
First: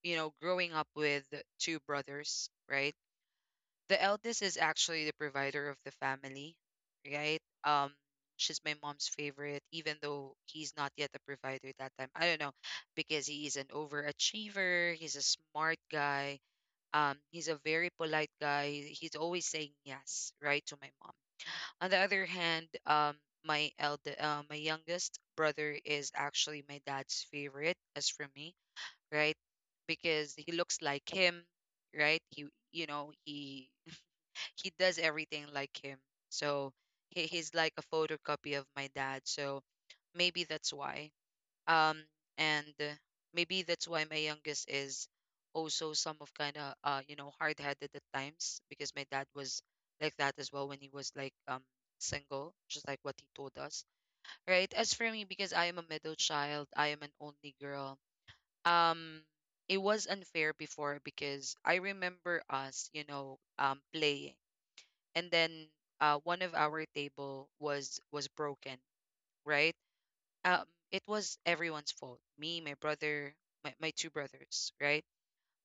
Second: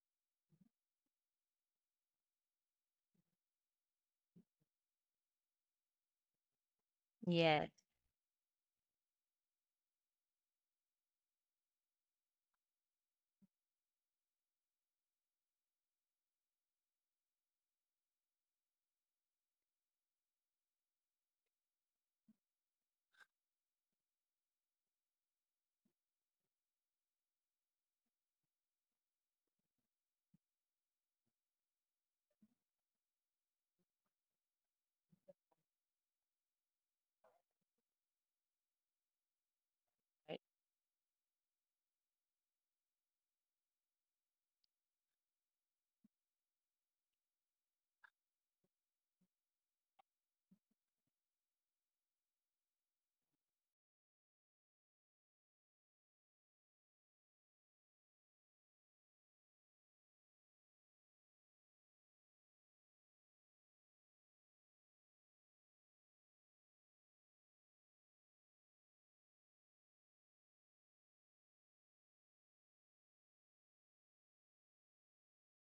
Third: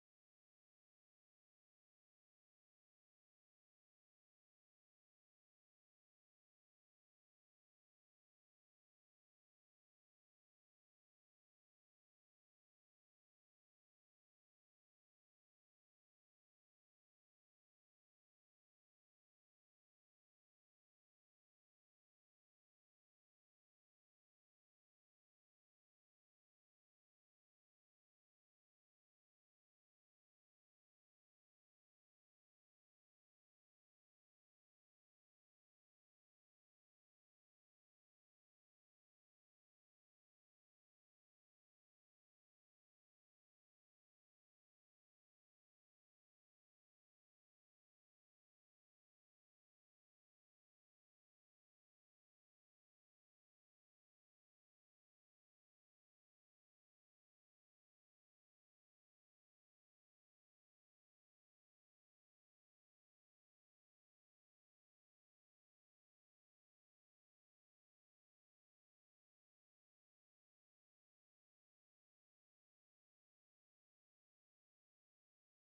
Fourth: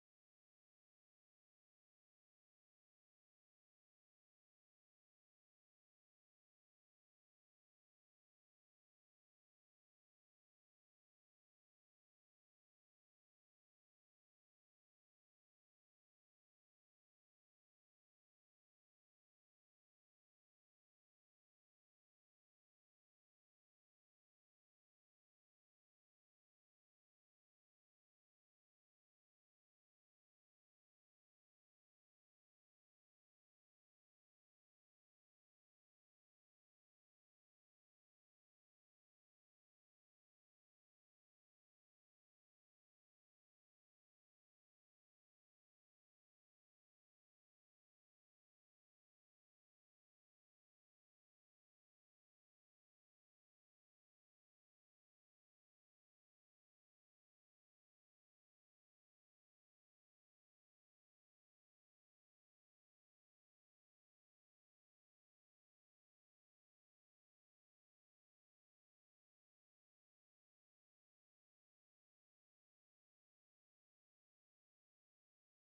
you know, growing up with two brothers, right? The eldest is actually the provider of the family, right? Yes. She's my mom's favorite, even though he's not yet a provider that time. I don't know, because he is an overachiever, he's a smart guy. He's a very polite guy. He's always saying yes, right, to my mom. On the other hand, my youngest brother is actually my dad's favorite, as for me, right? Because he looks like him, right? He, you know, he does everything like him. So he's like a photocopy of my dad. So maybe that's why. Um, and maybe that's why my youngest is also some of kind of you know, hard headed at times because my dad was like that as well when he was like single, just like what he told us. Right. As for me, because I am a middle child, I am an only girl. Um, it was unfair before because I remember us, you know, playing and then one of our table was broken right um it was everyone's fault me my brother my two brothers right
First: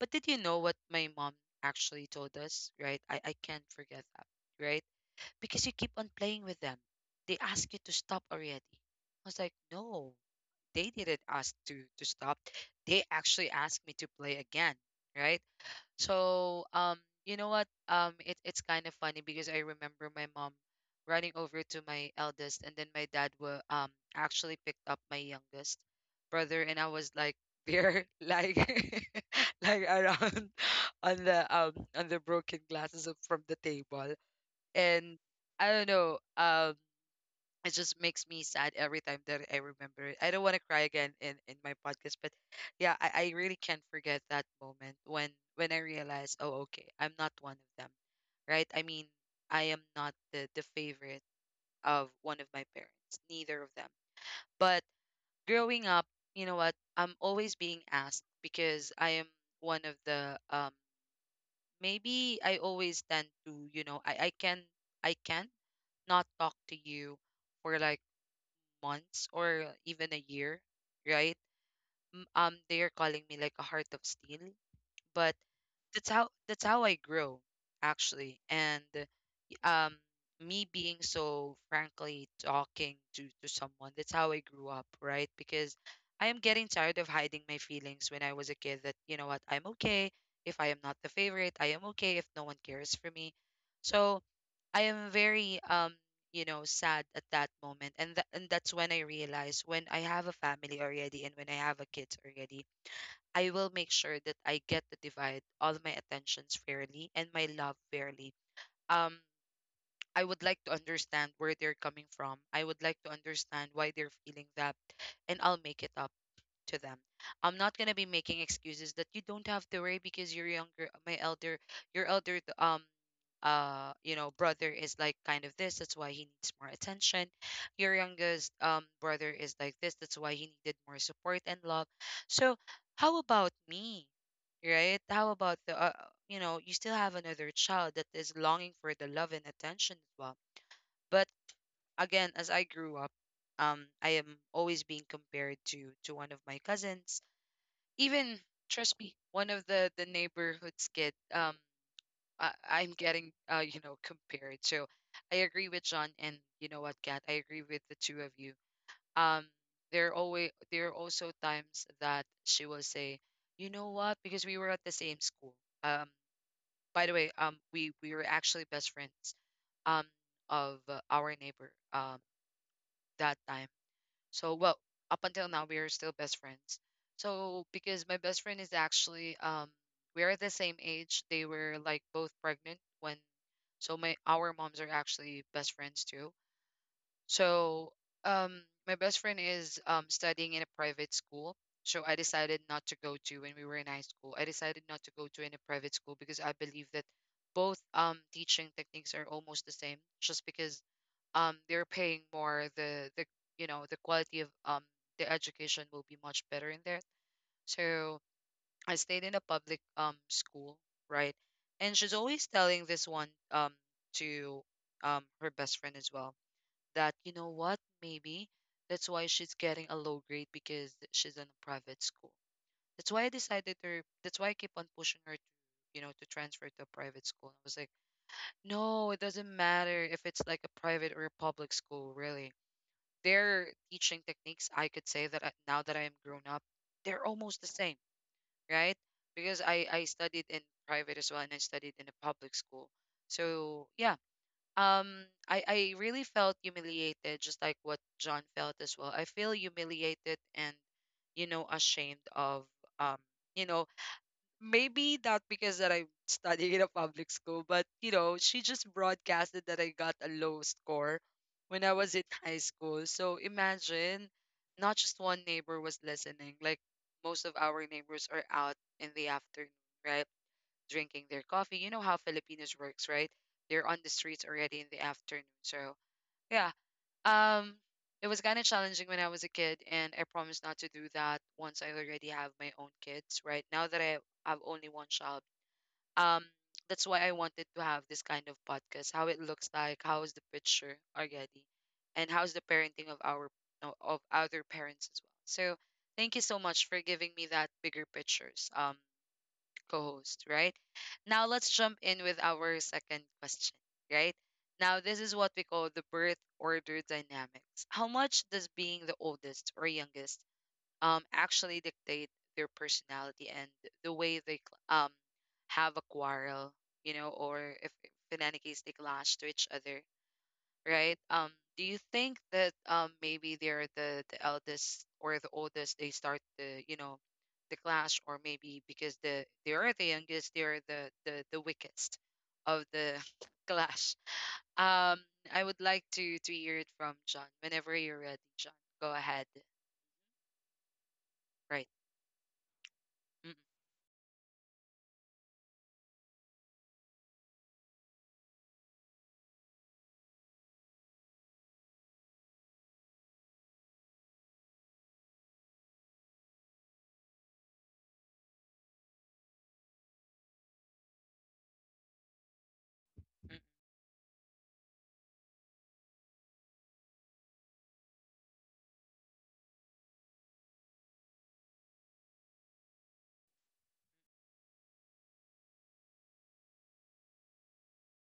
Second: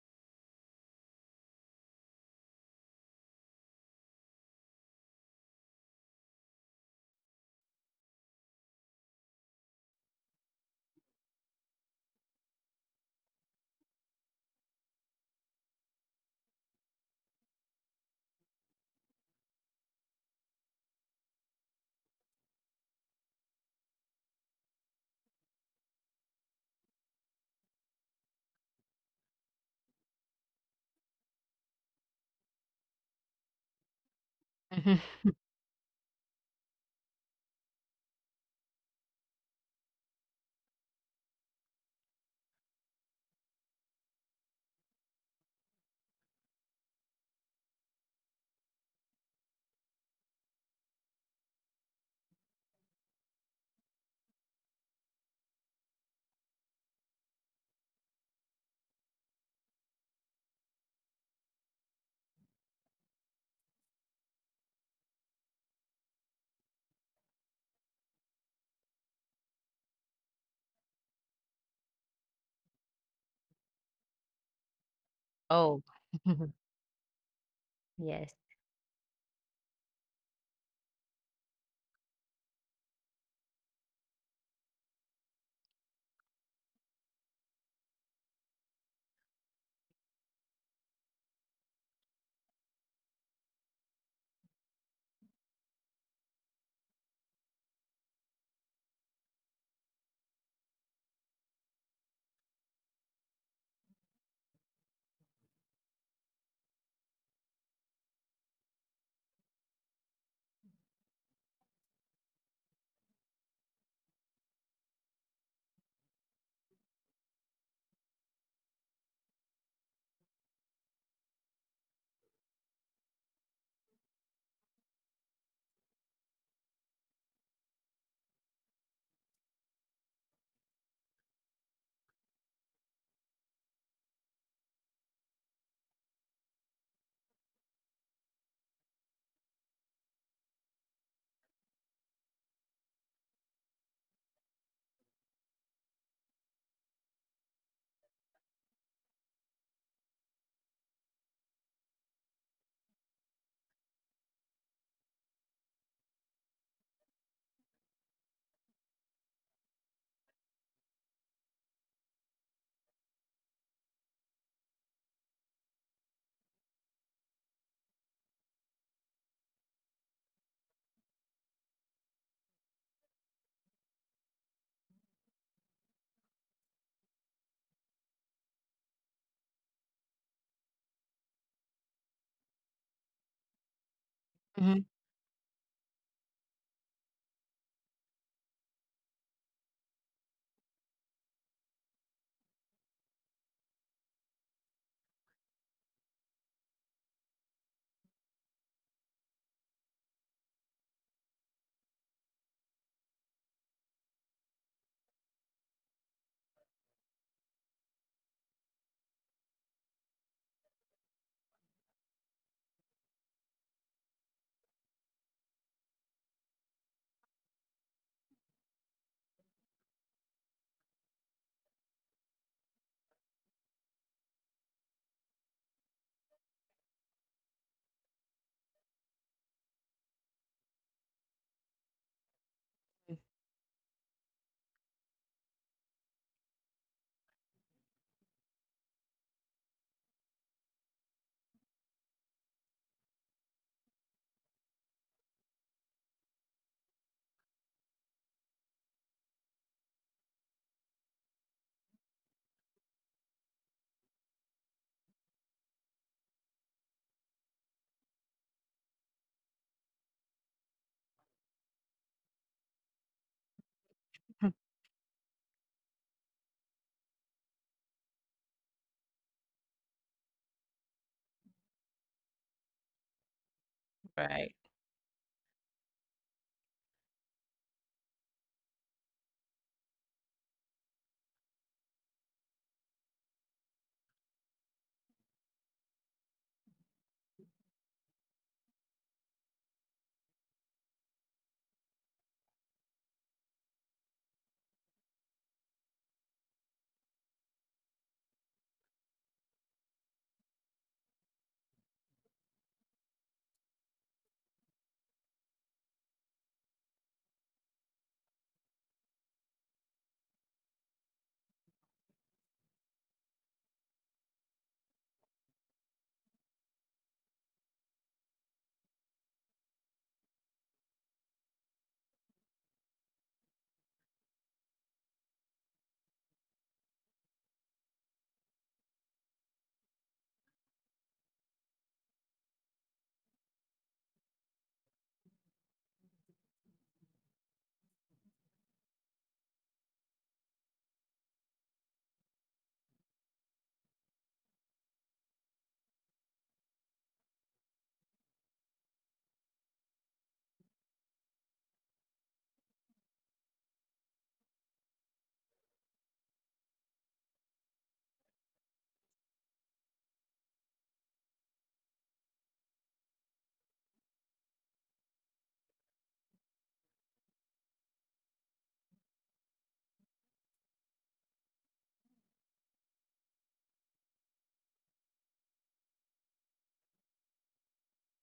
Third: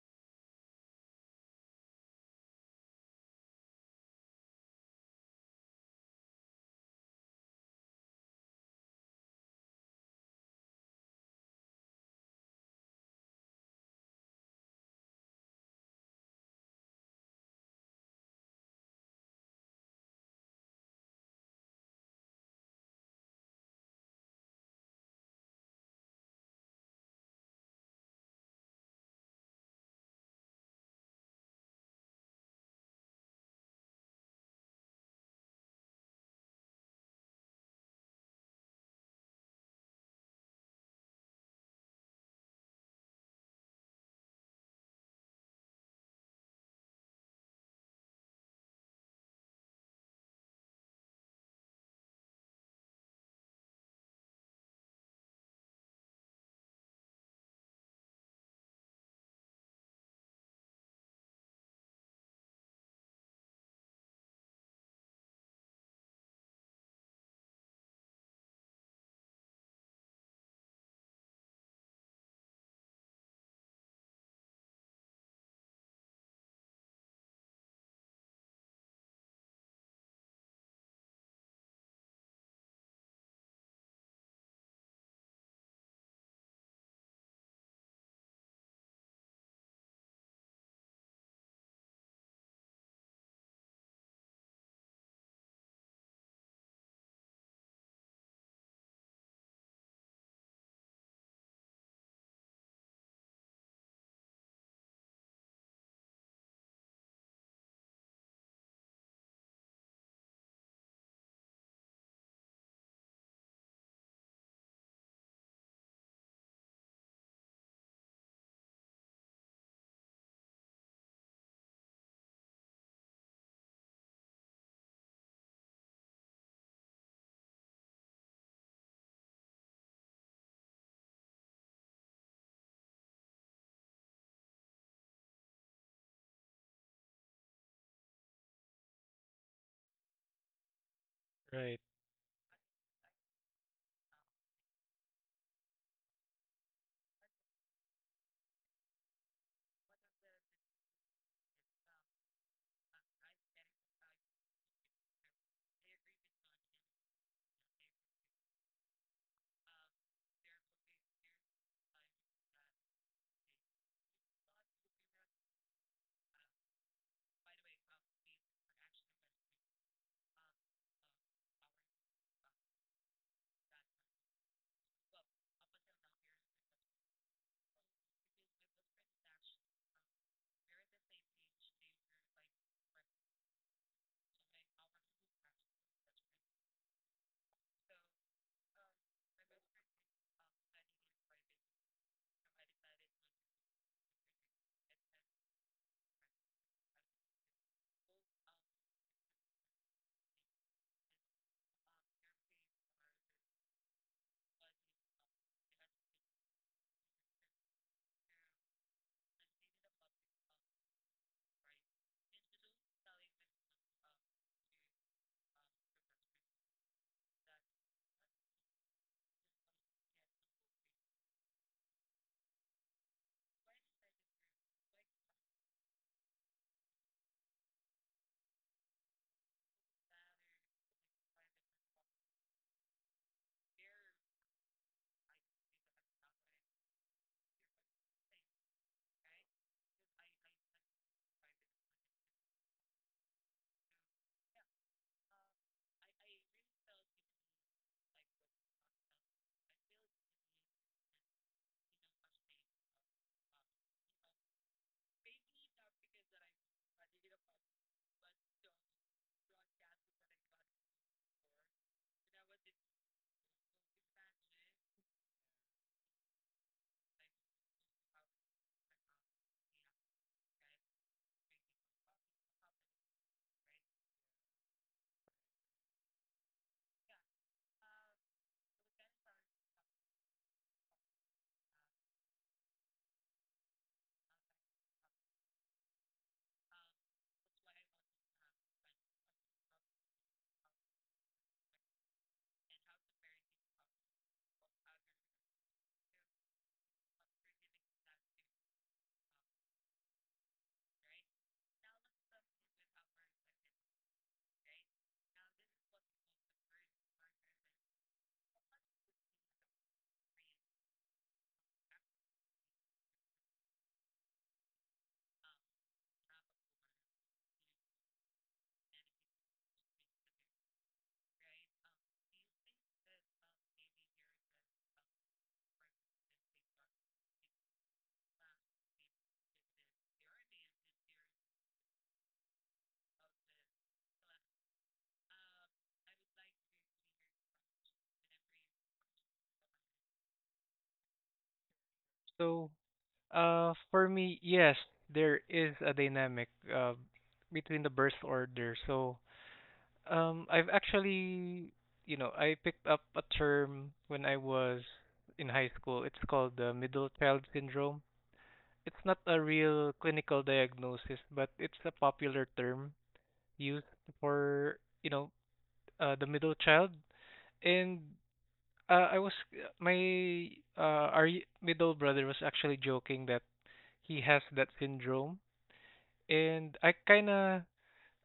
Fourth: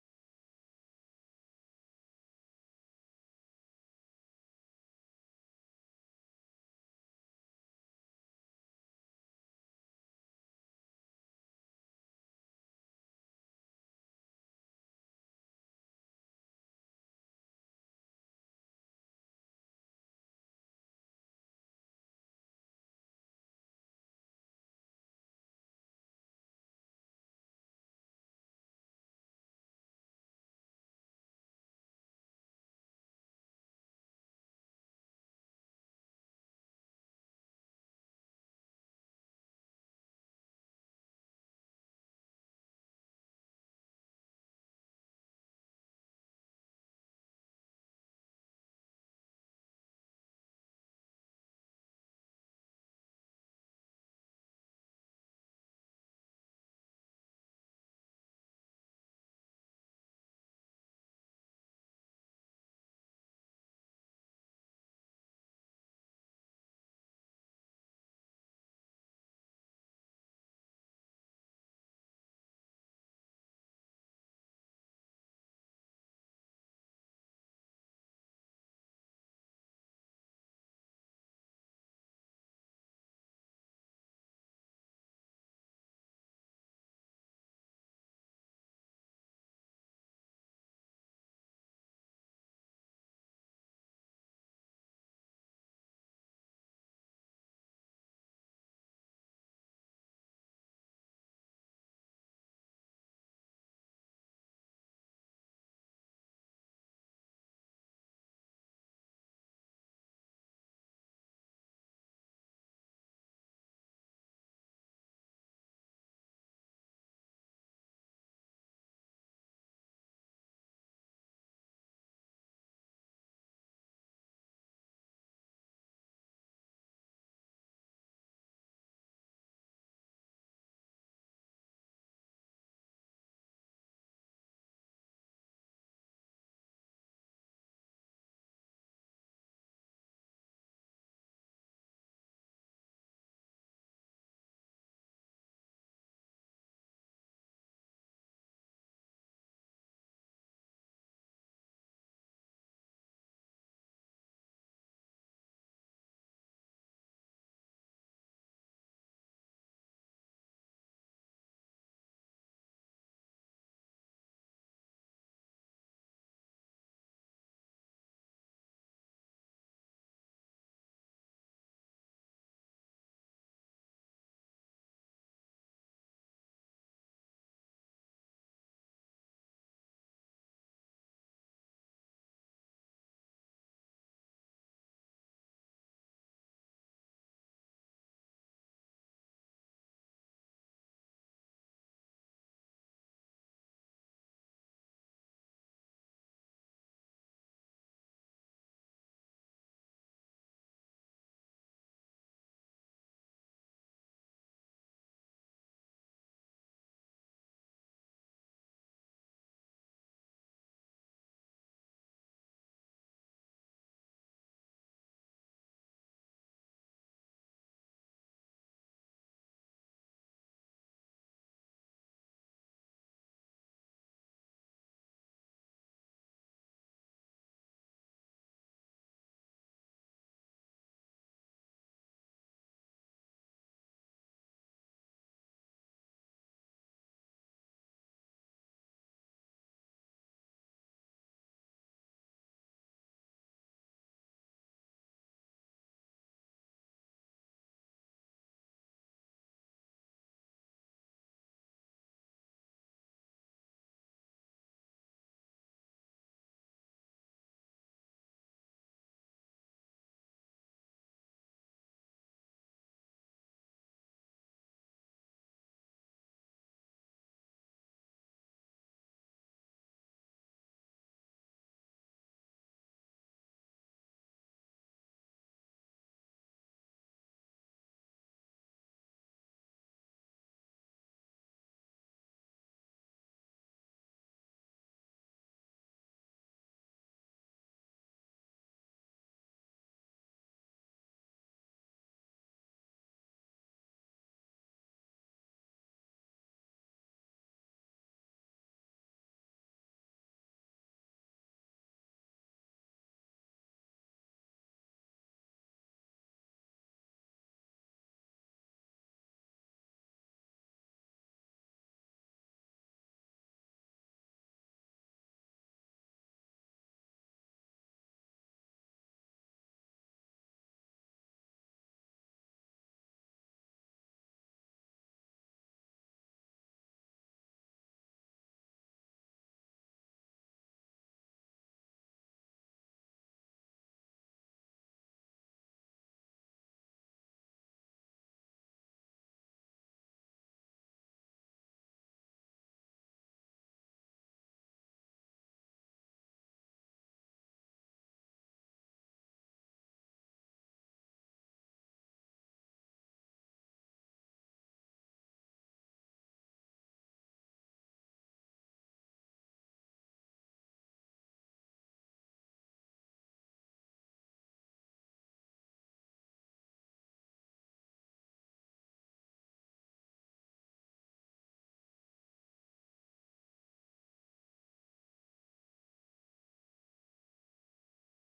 but did you know what my mom actually told us right I can't forget that right because you keep on playing with them they ask you to stop already. I was like no they didn't ask to stop they actually asked me to play again right so you know what? It's kind of funny because I remember my mom running over to my eldest, and then my dad were actually picked up my youngest brother, and I was like there, [laughs] like [laughs] like around [laughs] on the broken glasses from the table, Mhm. and I don't know. It just makes me sad every time that I remember it. I don't want to cry again in my podcast, but yeah, I really can't forget that moment when I realized, oh, okay, I'm not one of them, right? I mean, I am not the favorite of one of my parents, neither of them. But growing up, you know what? I'm always being asked because I am one of the. Maybe I always tend to, you know, I can I can not talk to you for like months or even a year, right? They are calling me like a heart of steel, but Oh. [laughs] That's how I grow Yes. actually. And um me being so frankly talking to someone, that's how I grew up, right? Because I am getting tired of hiding my feelings when I was a kid, that, you know what, I'm okay if I am not the favorite. I am okay if no one cares for me. So I am very, sad at that moment, and that's when I realize, when I have a family already and when I have a kid already, I will make sure that I get to divide all my attentions fairly and my love fairly. um I would like to understand where they're coming from. I would like to understand why they're feeling that, and I'll make it up to them. I'm not gonna be making excuses that you don't have to worry because you're younger. Your elder, brother is like kind of this. That's why he needs more attention. Your youngest brother is like this. That's why he needed more support and love. So how about me, right? How about the, you still have another child that is longing for the love and attention as well. But right. again, as I grew up, I am always being compared to one of my cousins. Even, trust me, one of the neighborhood's kid. I'm getting, compared. So I agree with John, and you know what, Kat, I agree with the two of you. Um, there are also times that she will say, you know what, because we were at the same school. Um, by the way, we were actually best friends um of, our neighbor, that time. So, well, up until now, we are still best friends. So, because my best friend is actually, we're the same age. They were like both pregnant when, so my our moms Mhm. are actually best friends too. So, my best friend is studying in a private school. So I decided not to go to, when we were in high school. I decided not to go to in a private school, because I believe that both teaching techniques are almost the same. Just because they're paying more, the the quality of the education will be much better in there. So I stayed in a public school, right? And she's always telling this one, to, um, her best friend as well, that, you know what, maybe that's why she's getting a low grade because she's in a private school. That's why I keep on pushing her to, to transfer to a private school. I was like, no, it doesn't matter if it's like a private or a public school, really. Their teaching techniques, I could say that, now that I am grown up, they're almost the same, right? Because I studied in private as well, and I studied in a public school. So, yeah, I really felt humiliated, just like what John felt as well. I feel humiliated and, ashamed of, um you know, maybe not because that I'm studying in a public school, but, she just broadcasted that I got a low score when I was in [laughs] high school. So imagine, not just one neighbor was listening, like most of our neighbors are out in the afternoon, right? Drinking their coffee. You know how Filipinos works, right? They're on the streets Right. already in the afternoon. So, yeah, um, it was kind of challenging when I was a kid, and I promised not to do that once I already have my own kids. Right now that I have only one child, um, that's why I wanted to have this kind of podcast. How it looks like, how is the picture already, and how's the parenting of our no, of other parents as well. So thank you so much for giving me that bigger pictures. Co-host, right? Now let's jump in with our second question, right? Now this is what we call the birth order dynamics. How much does being the oldest or youngest actually dictate their personality and the way they have a quarrel, you know, or if in any case they clash to each other, right? Do you think that maybe they're the eldest or the oldest, they start the you know the clash? Or maybe because they are the youngest, they're the weakest of the [laughs] clash. Um, I would like to hear it from John whenever you're ready, John. Go ahead. Right. So Mm-mm, for me, yes, there is a dynamic uh, between the birth order. So I've actually, you know, I picked up a term when I was in high school. It's called the middle child syndrome. It's not a real clinical diagnosis, but it's a popular term mm-mm, used for, you know, the middle child. And I was my our middle brother was actually joking that he has that syndrome, and I kind of,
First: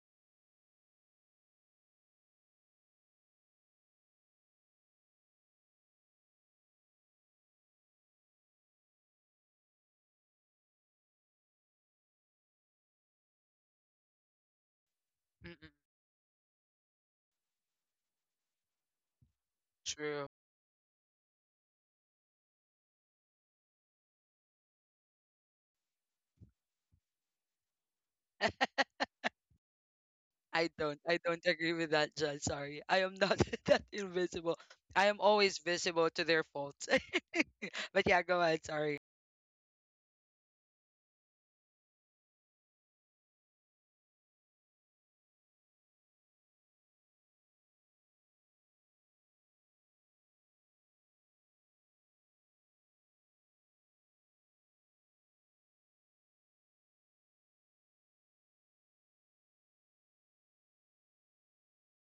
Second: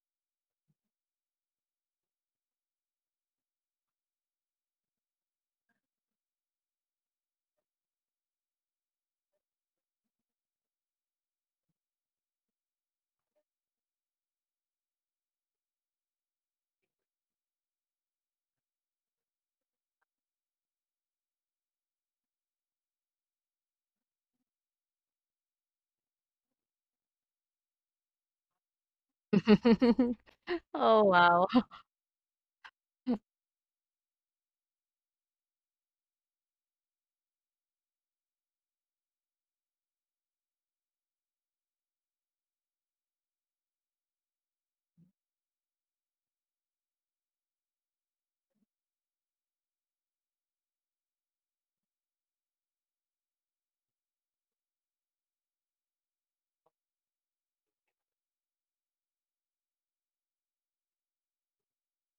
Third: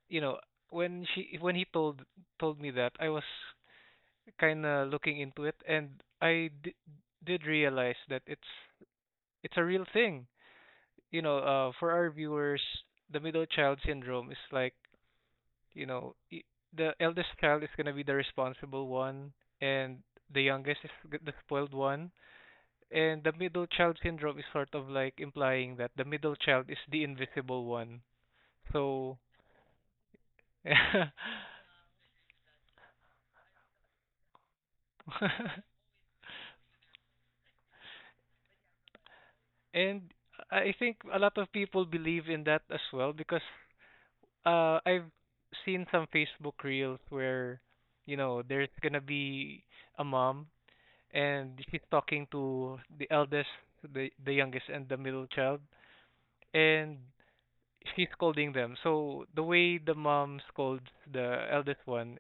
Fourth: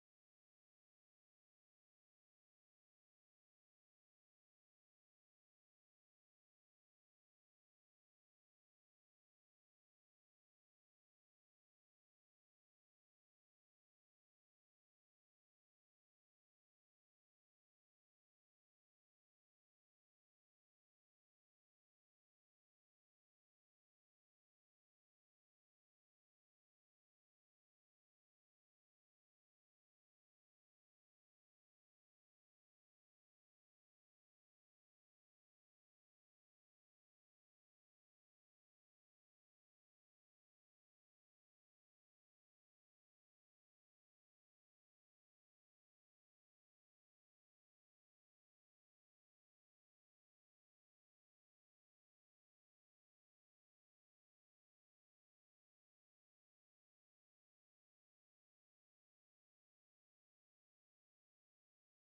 you know, when he told me that, I was kind of looking into it, and I di- did realize that it's a real thing. You know, for our viewers, the middle child syndrome is like, you mm-mm. know, the eldest child is gonna be the responsible one, and True. the youngest is the spoiled one. And the middle child syndrome is sort of like implying that the middle child is the invisible one. [laughs] So, [laughs] I don't. Oh, I [laughs] don't wow. agree [laughs] with that, John. Sorry. I am not [laughs] that invisible. I am always visible to their faults. [laughs] But yeah, go ahead. Sorry. and I think a lot of people believe in that as well because I've seen some Facebook reels where, you know, there's gonna be a mom and [laughs] she's talking to the eldest, the youngest, and the middle child, and she's scolding them. So the way the mom scolds the eldest one,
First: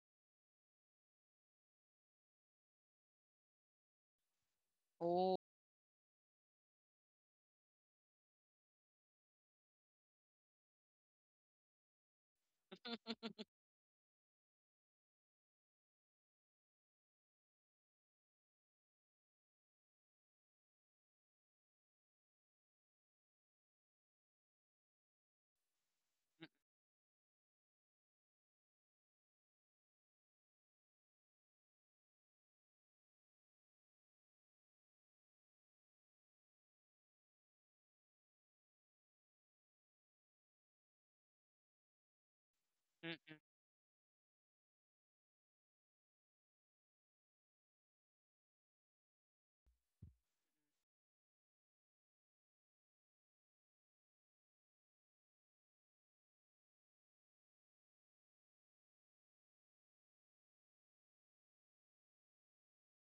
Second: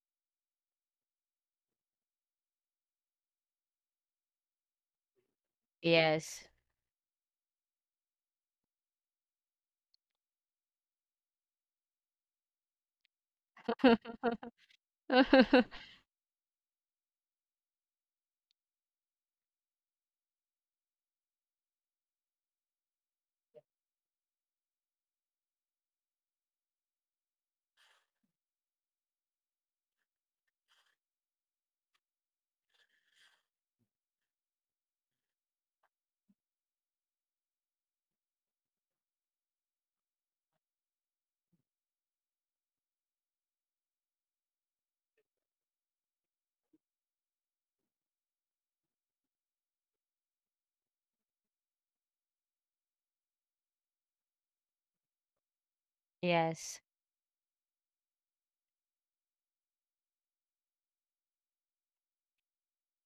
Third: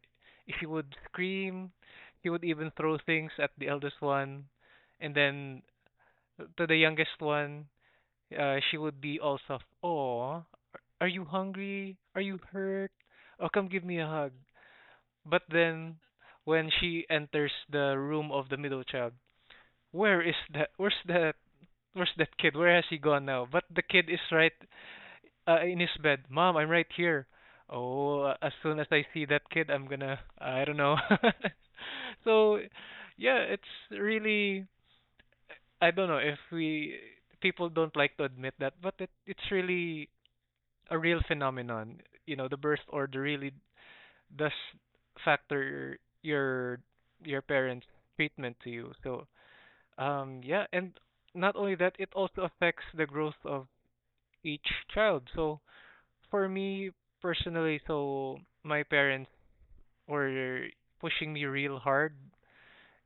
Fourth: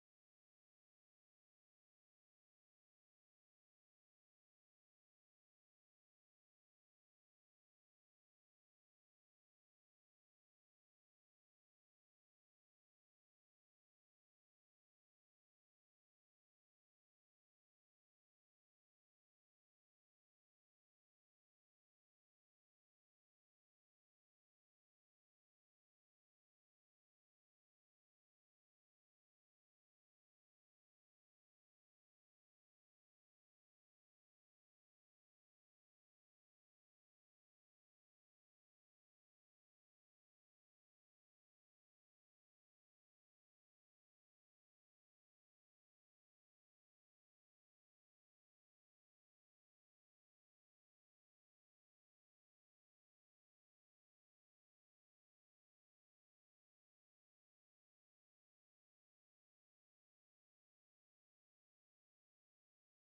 she would scream, she would even throw things at the eldest one, and Oh. then Yes. to the youngest one, she would be all soft. Oh, are you hungry? Are you hurt? Oh, come give me a hug. But [laughs] then, when she enters the room of the middle child, where is the where's that kid? Where has he gone now? But the kid is right in his bed. Mom, I'm right here. Oh, as soon as I see that kid, I'm gonna, I don't know. [laughs] So, yeah, it's really, I don't know if we people don't like to admit that, but it's really a real phenomenon. You know, the birth order Mm-mm, really does factor your parents' treatment to you. So, yeah, and not only that, it also affects the growth of each child. So for Yes. me personally, so my parents were pushing me real hard,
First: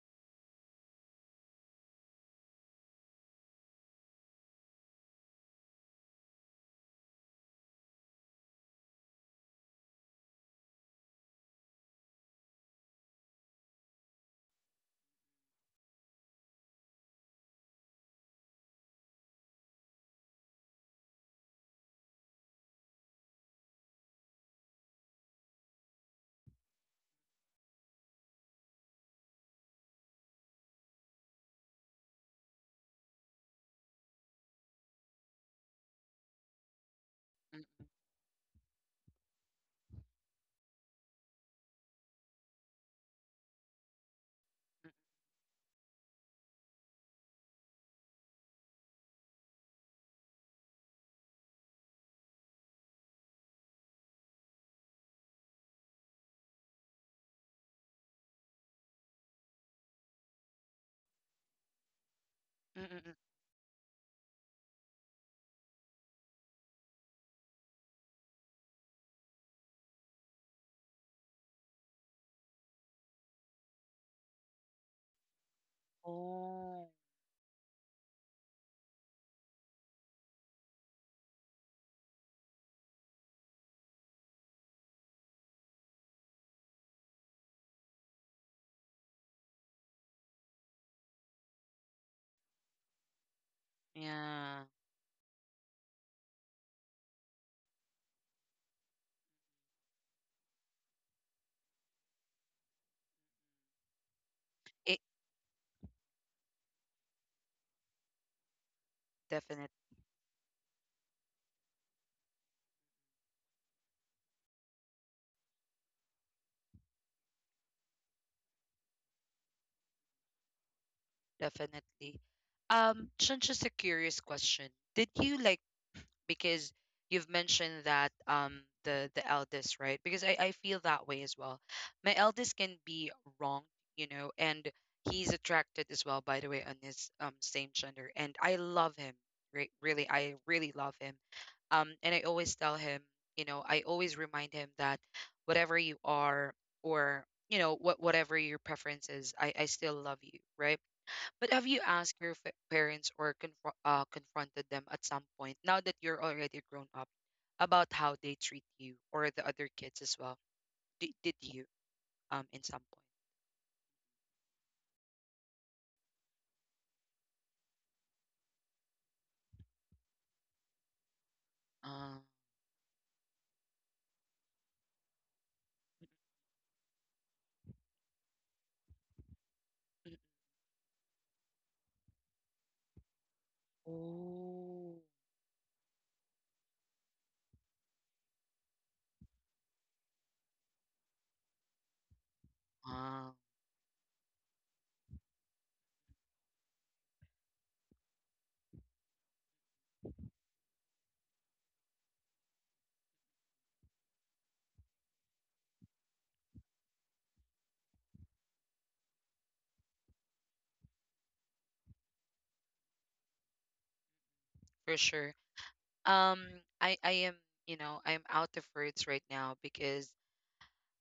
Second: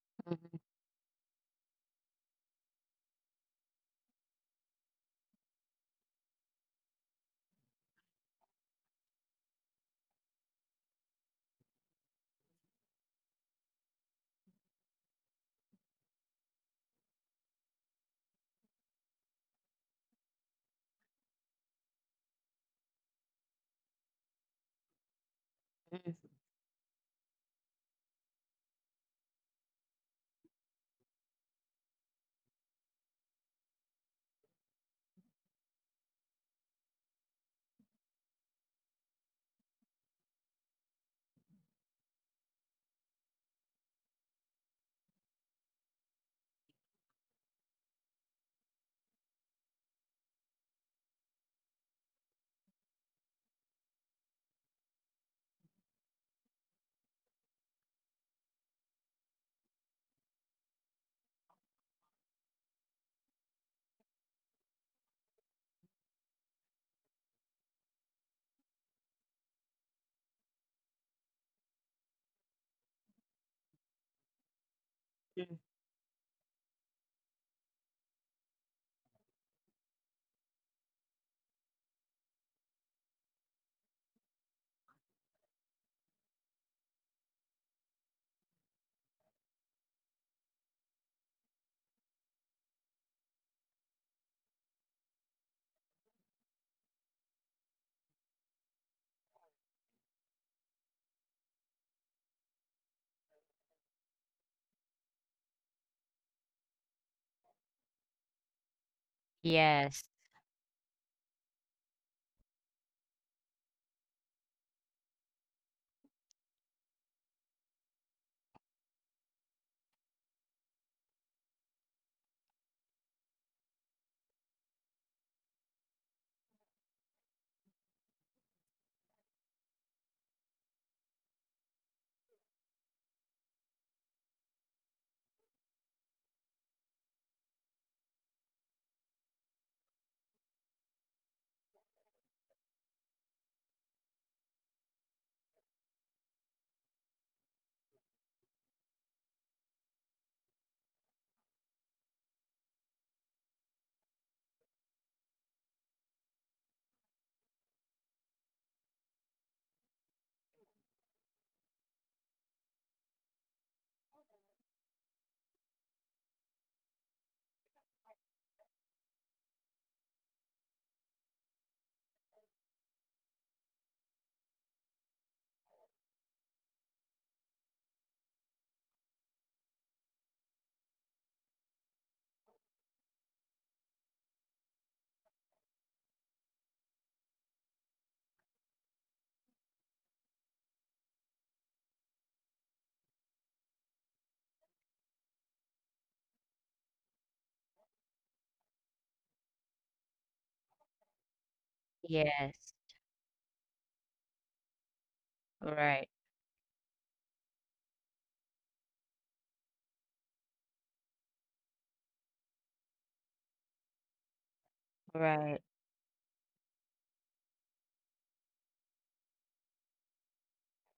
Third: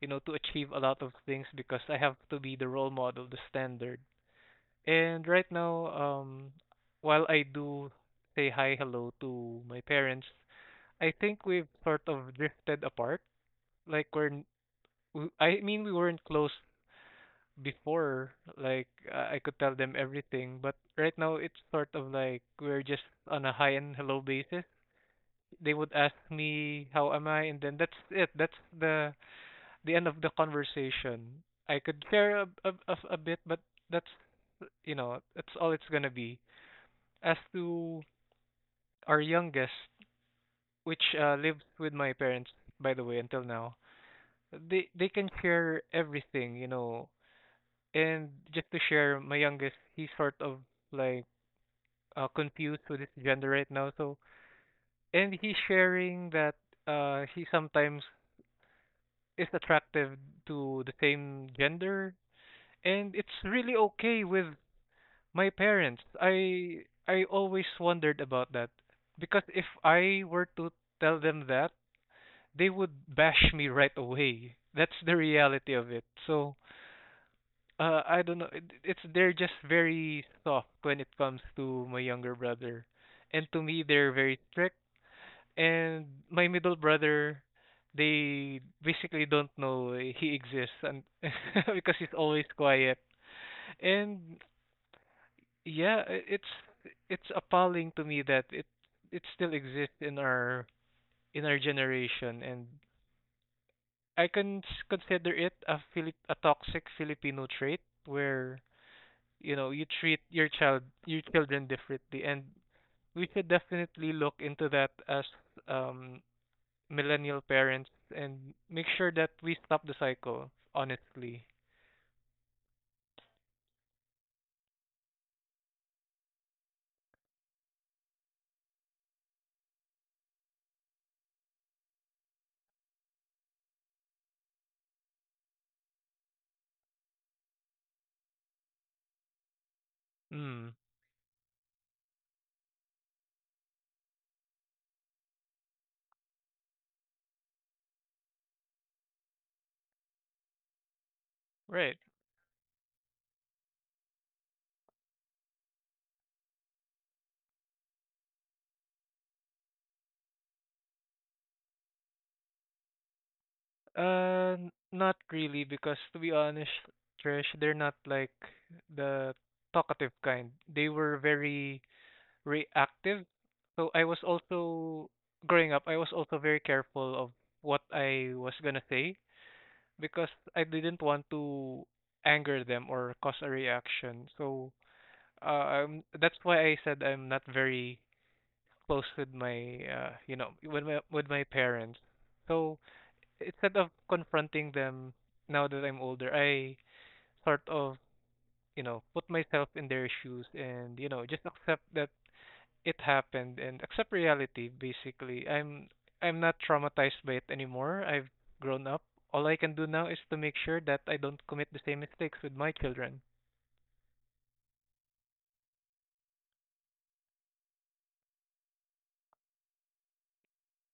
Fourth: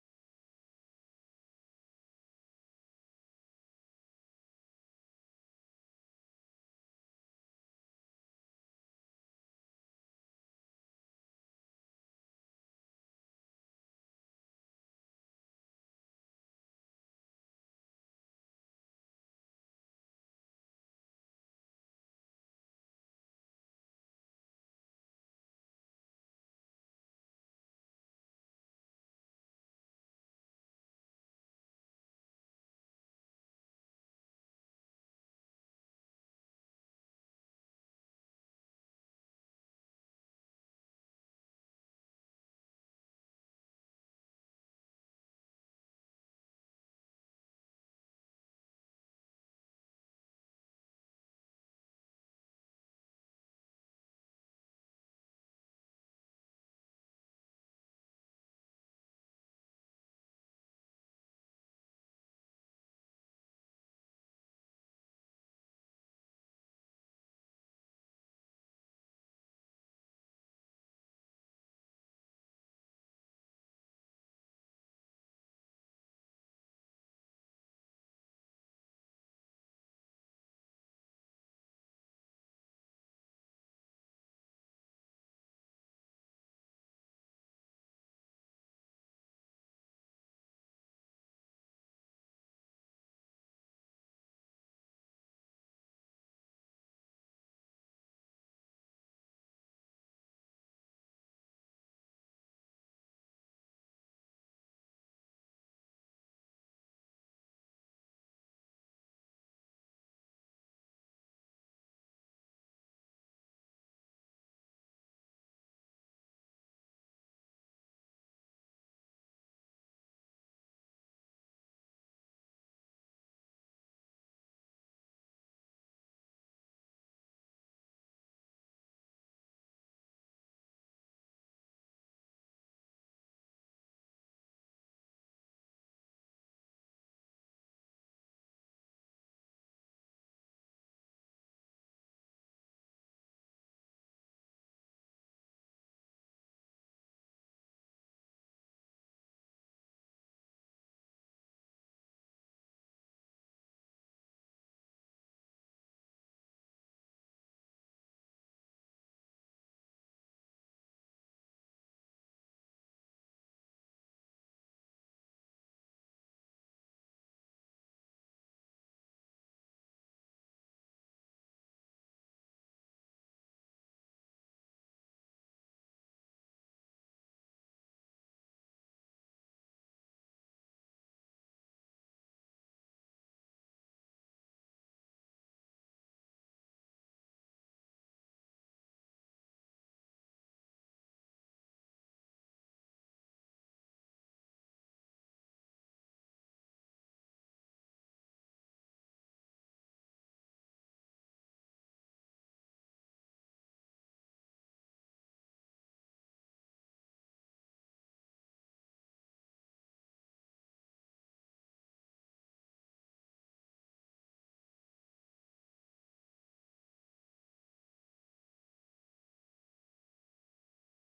you know, to Mhm. achieve a lot of things because I have to be the role model, the standard. And right now, while I do say hi, hello to my parents, I think we've sort of drifted apart. Like I mean, we weren't close before. Like I could tell them everything, but right now it's sort of like we're just on a hi and hello basis. They would ask me how am I, and then that's it. That's the end of the conversation. I could share a bit, but that's, you know, that's all it's gonna be. As mm-mm, to our youngest, which lives with my parents, by the way, until now, they can share everything, you know. And just to share, my youngest, he's sort of like confused with his gender right now, so, and he's sharing that he sometimes is attractive to the same gender, mm-mm, mm-mm. and it's really okay with my parents. I always wondered about that because if I were to tell them that, they would bash me right away. That's the Mhm. reality of it. So, Oh. I don't know. It's they're just very soft when it comes to my younger brother, and to me they're very strict. And my middle brother, they basically don't know he exists, and [laughs] because he's always quiet. And Yeah. yeah, it's appalling to me that it still exists in our generation, and I can It consider it a a toxic Filipino trait where, you definite, know, you Yes. treat your child, your children differently. And we should definitely look into that as um millennial parents, and make sure that we stop the cycle, honestly. definitely. Sean, just a curious question. Did you like Because you've mentioned that the eldest, right? Because I feel that way as well. My eldest can be wrong, you know, and he's attracted as well, by the way, on his same gender, and I love him. Really, I really Mm, love him. And I always tell him, I always remind him that whatever you are, or, whatever your preference is, I still love you, right? But have you right. asked your parents, or confronted them at some point, now that you're already grown up, about how they treat you or the other kids as well? Did you, in some point? N- not really, because to be honest, Trish, they're not like the talkative kind. They were very Uh, reactive. So I was also, growing up, I was also very careful of what I was gonna say mm, because I didn't want to anger them or cause a reaction. So oh, that's why I said I'm not very close with my you know, with my parents. So wow, instead of confronting them now that I'm older, I sort of, you know, put myself in their shoes, and you know, just accept that Yes. it happened and accept reality. Basically, Right, I'm not traumatized by it anymore. I've grown up. All I can do now is to make sure that I don't commit the same mistakes with my children. for sure. right. Um, I am, you know, I'm out of words right now because,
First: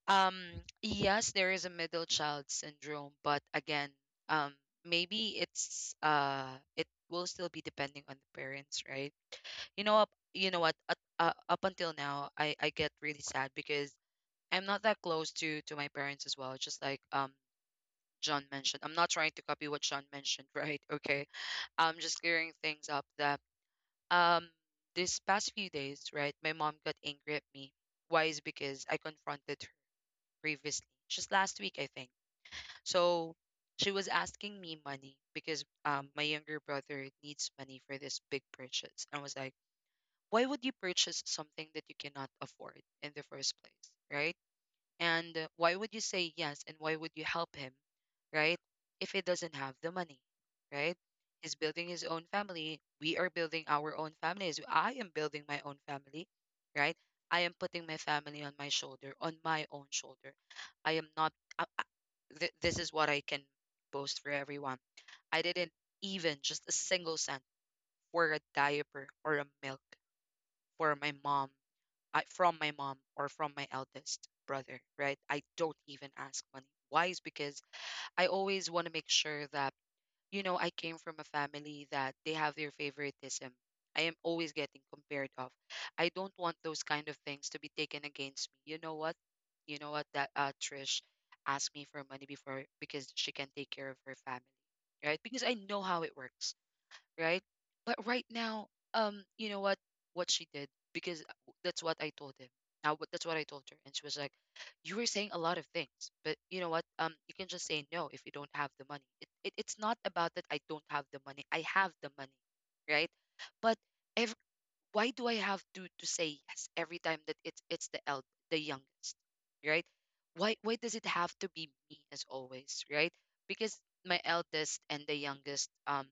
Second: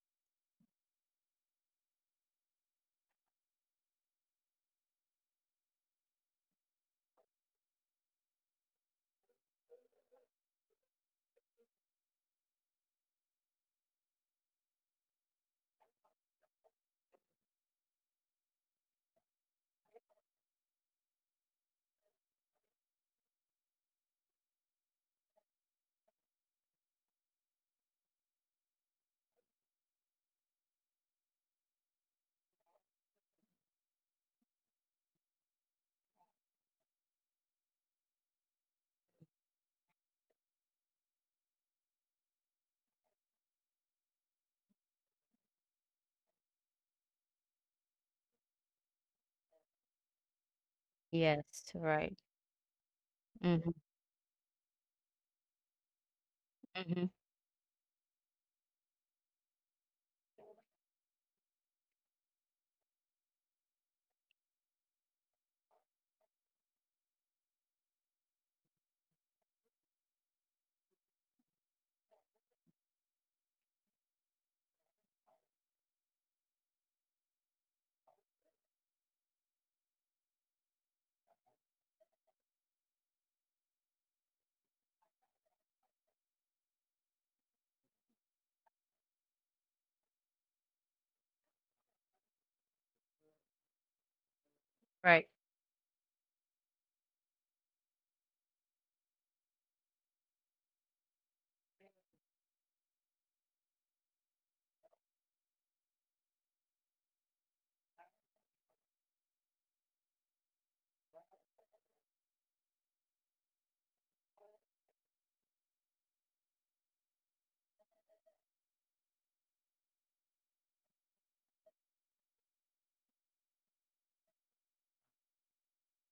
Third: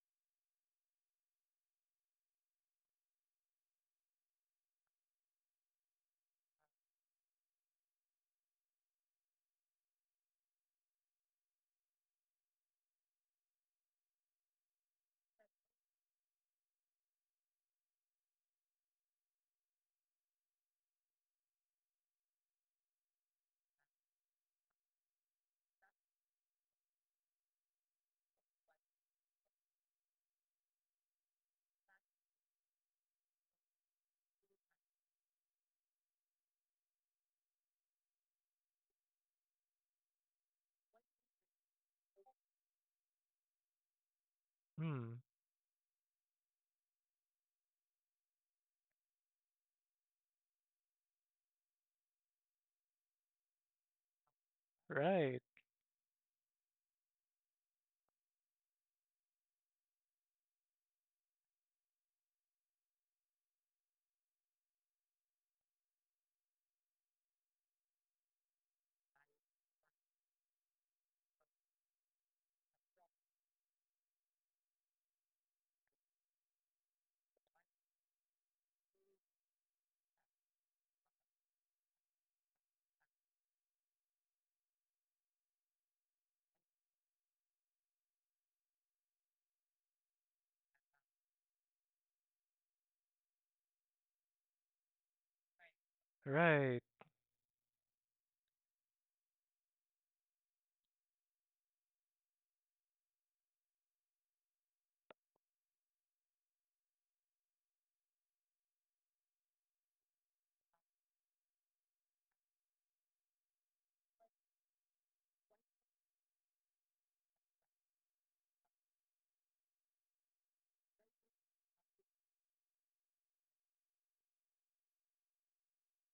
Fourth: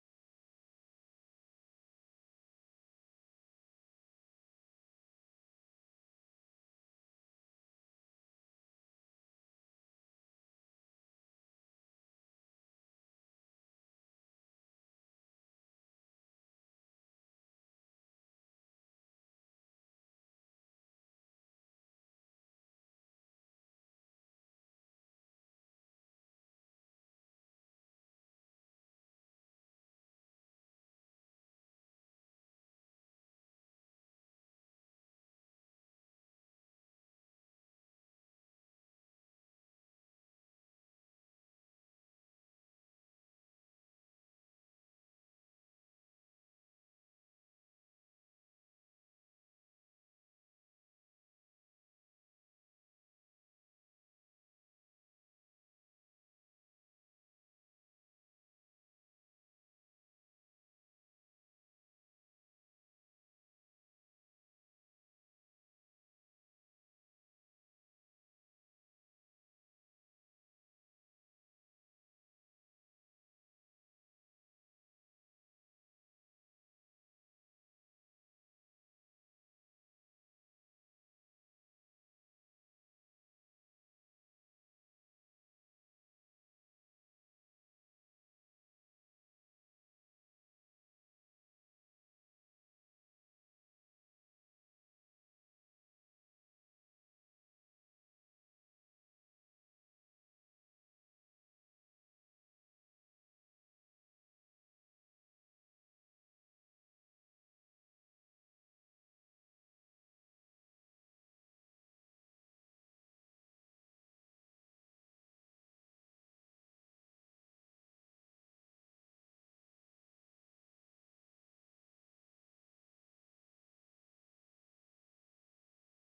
um, yes, there is a middle child syndrome, but again, um, maybe it will still be depending on the parents, right? you know up you know what, up until now, I get really sad, because I'm not that close to my parents as well, just like John mentioned. I'm not trying to copy what John mentioned. [laughs] Right. Okay. I'm just clearing things up that, um this past few days, right, my mom got angry at me. Why is because I confronted her previously, just last week, I think. So she was asking me money because my younger brother needs money for this big purchase. I was like, why would you purchase something that you cannot afford in the first place, right? Hmm. And, why would you say yes, and why would you help him, right? If he doesn't have the money, right? He's Yes. building his Right. own family. We are building Mhm. our own families. I am Right. building my own family, right? Mhm. I am putting my family on my shoulder, on my own shoulder. I am not. I, I- this is what I can boast for everyone. I didn't, even just a single cent for a diaper or a milk for my mom, from my mom or from my eldest brother, right? I don't even ask money. Why is because I always want to make sure that, I came from a family that they have their favoritism. I am always getting compared of. I don't want those kind of things to be taken against me. You know what? You know what, that, Trish asked me for money before because she can take care of her family, right? Right, Because I know how it works, Right. right? But right now, you know what? What she did, because that's what I told him. Now that's what I told her, and she was like, "You were saying a lot of things, but you know what? You can just say no if you don't have the money." It's not about that I don't have the money. I have the money, right? But every, why do I have to say yes every time that it's the youngest, right? Why does it have to be me, as always, right? Because my eldest and the youngest,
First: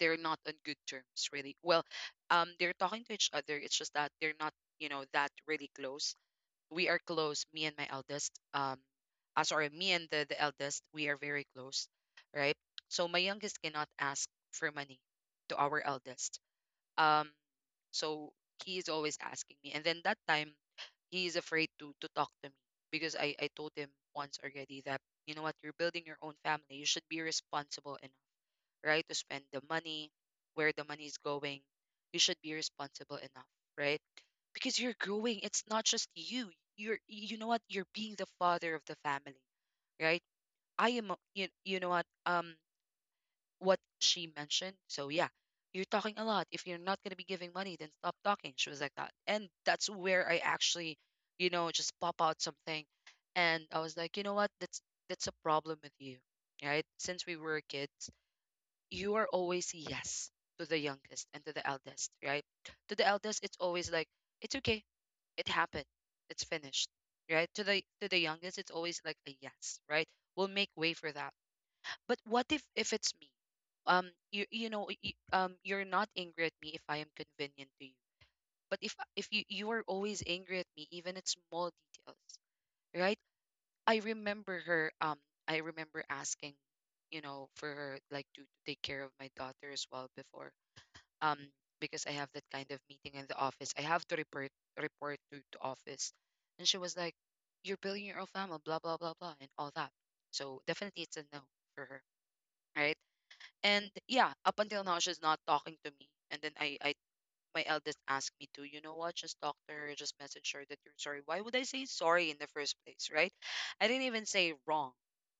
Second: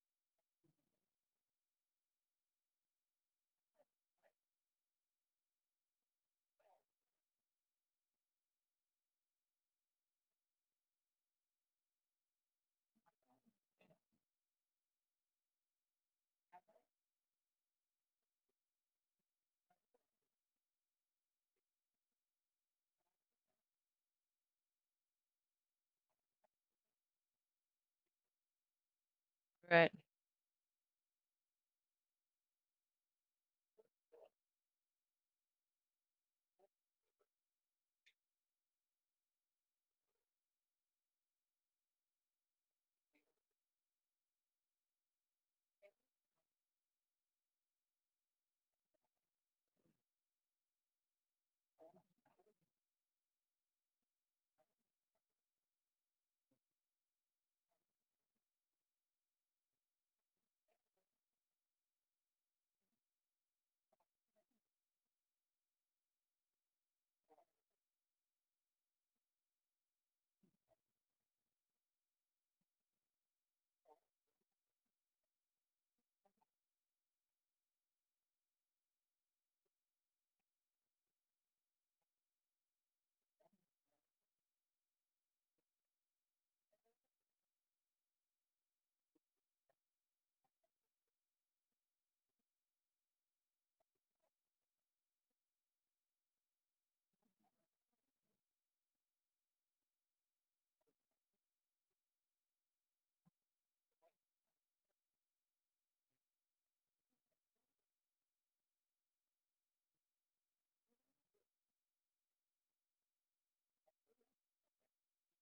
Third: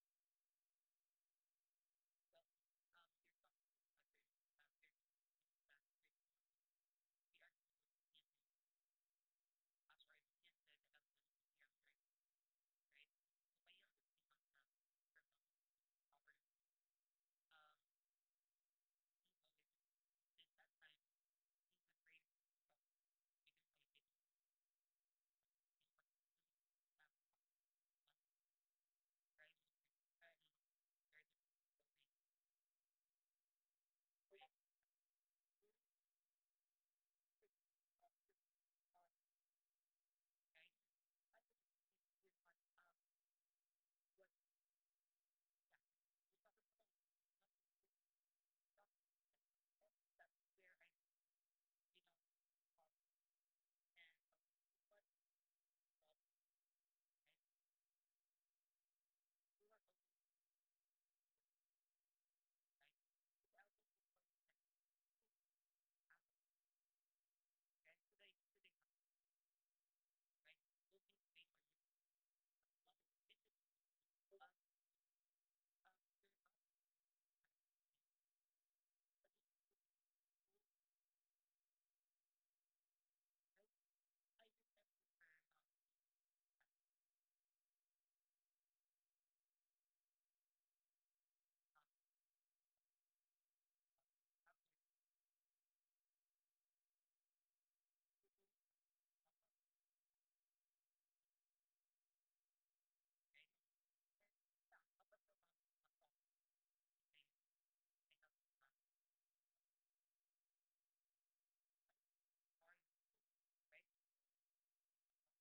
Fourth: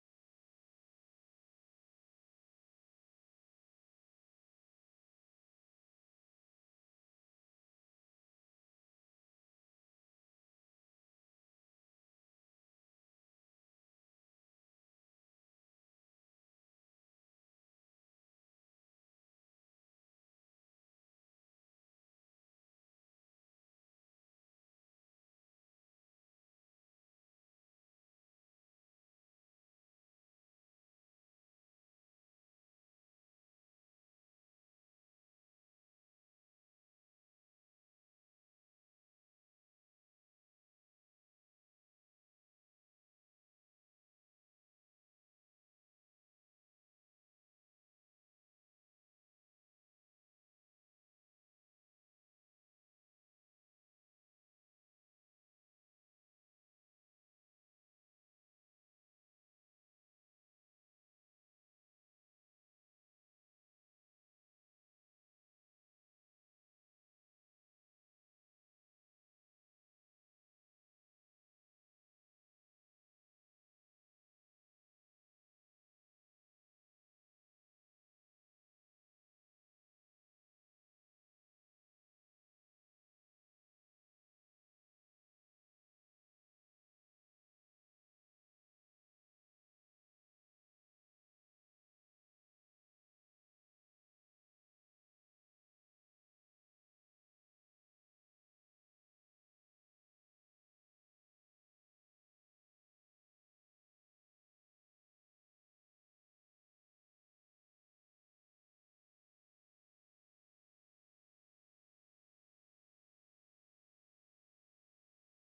they're not on good terms, really well. They're talking to each other, it's just that they're not, that really close. We are close, me and my eldest, sorry, me and the eldest, we are very close, right? So my youngest cannot ask for money to our eldest. um so he is always asking me, and then that time, he is afraid to talk to me because I told him once already that, you know what, you're building your own family, you should be responsible enough, right? To spend the right, money, where the money is going. You should be responsible enough, right? Because you're growing. It's not just you. You're, you know what? You're being the father of the family, right? I am, a- You know what? What she mentioned. So yeah, you're talking a lot. If you're not gonna be giving money, then stop talking. She was like that, and that's where I actually, just pop out something. And I was like, you know what? That's a problem with you, right? Since we were kids, you are always yes to the youngest and to the eldest, right? To the eldest, it's always like, it's okay, it happened, it's finished, right? To the youngest, it's always like a yes, right? We'll make way for that. But what if it's me? You're not angry at me if I am convenient to you. But if you are always angry at me, even at small details, right? I remember her. I remember asking, you know, for her like to take care of my daughter as well before um because I have that kind of meeting in the office. I have to report to the office. And she was like, you're building your own family, blah blah blah blah and all that. So definitely it's a no for her. Right. And yeah, up until now she's not talking to me. And then I my eldest asked me to, you know what, just talk to her, just message her that you're sorry. Why would I say sorry in the first place, right? I didn't even say wrong,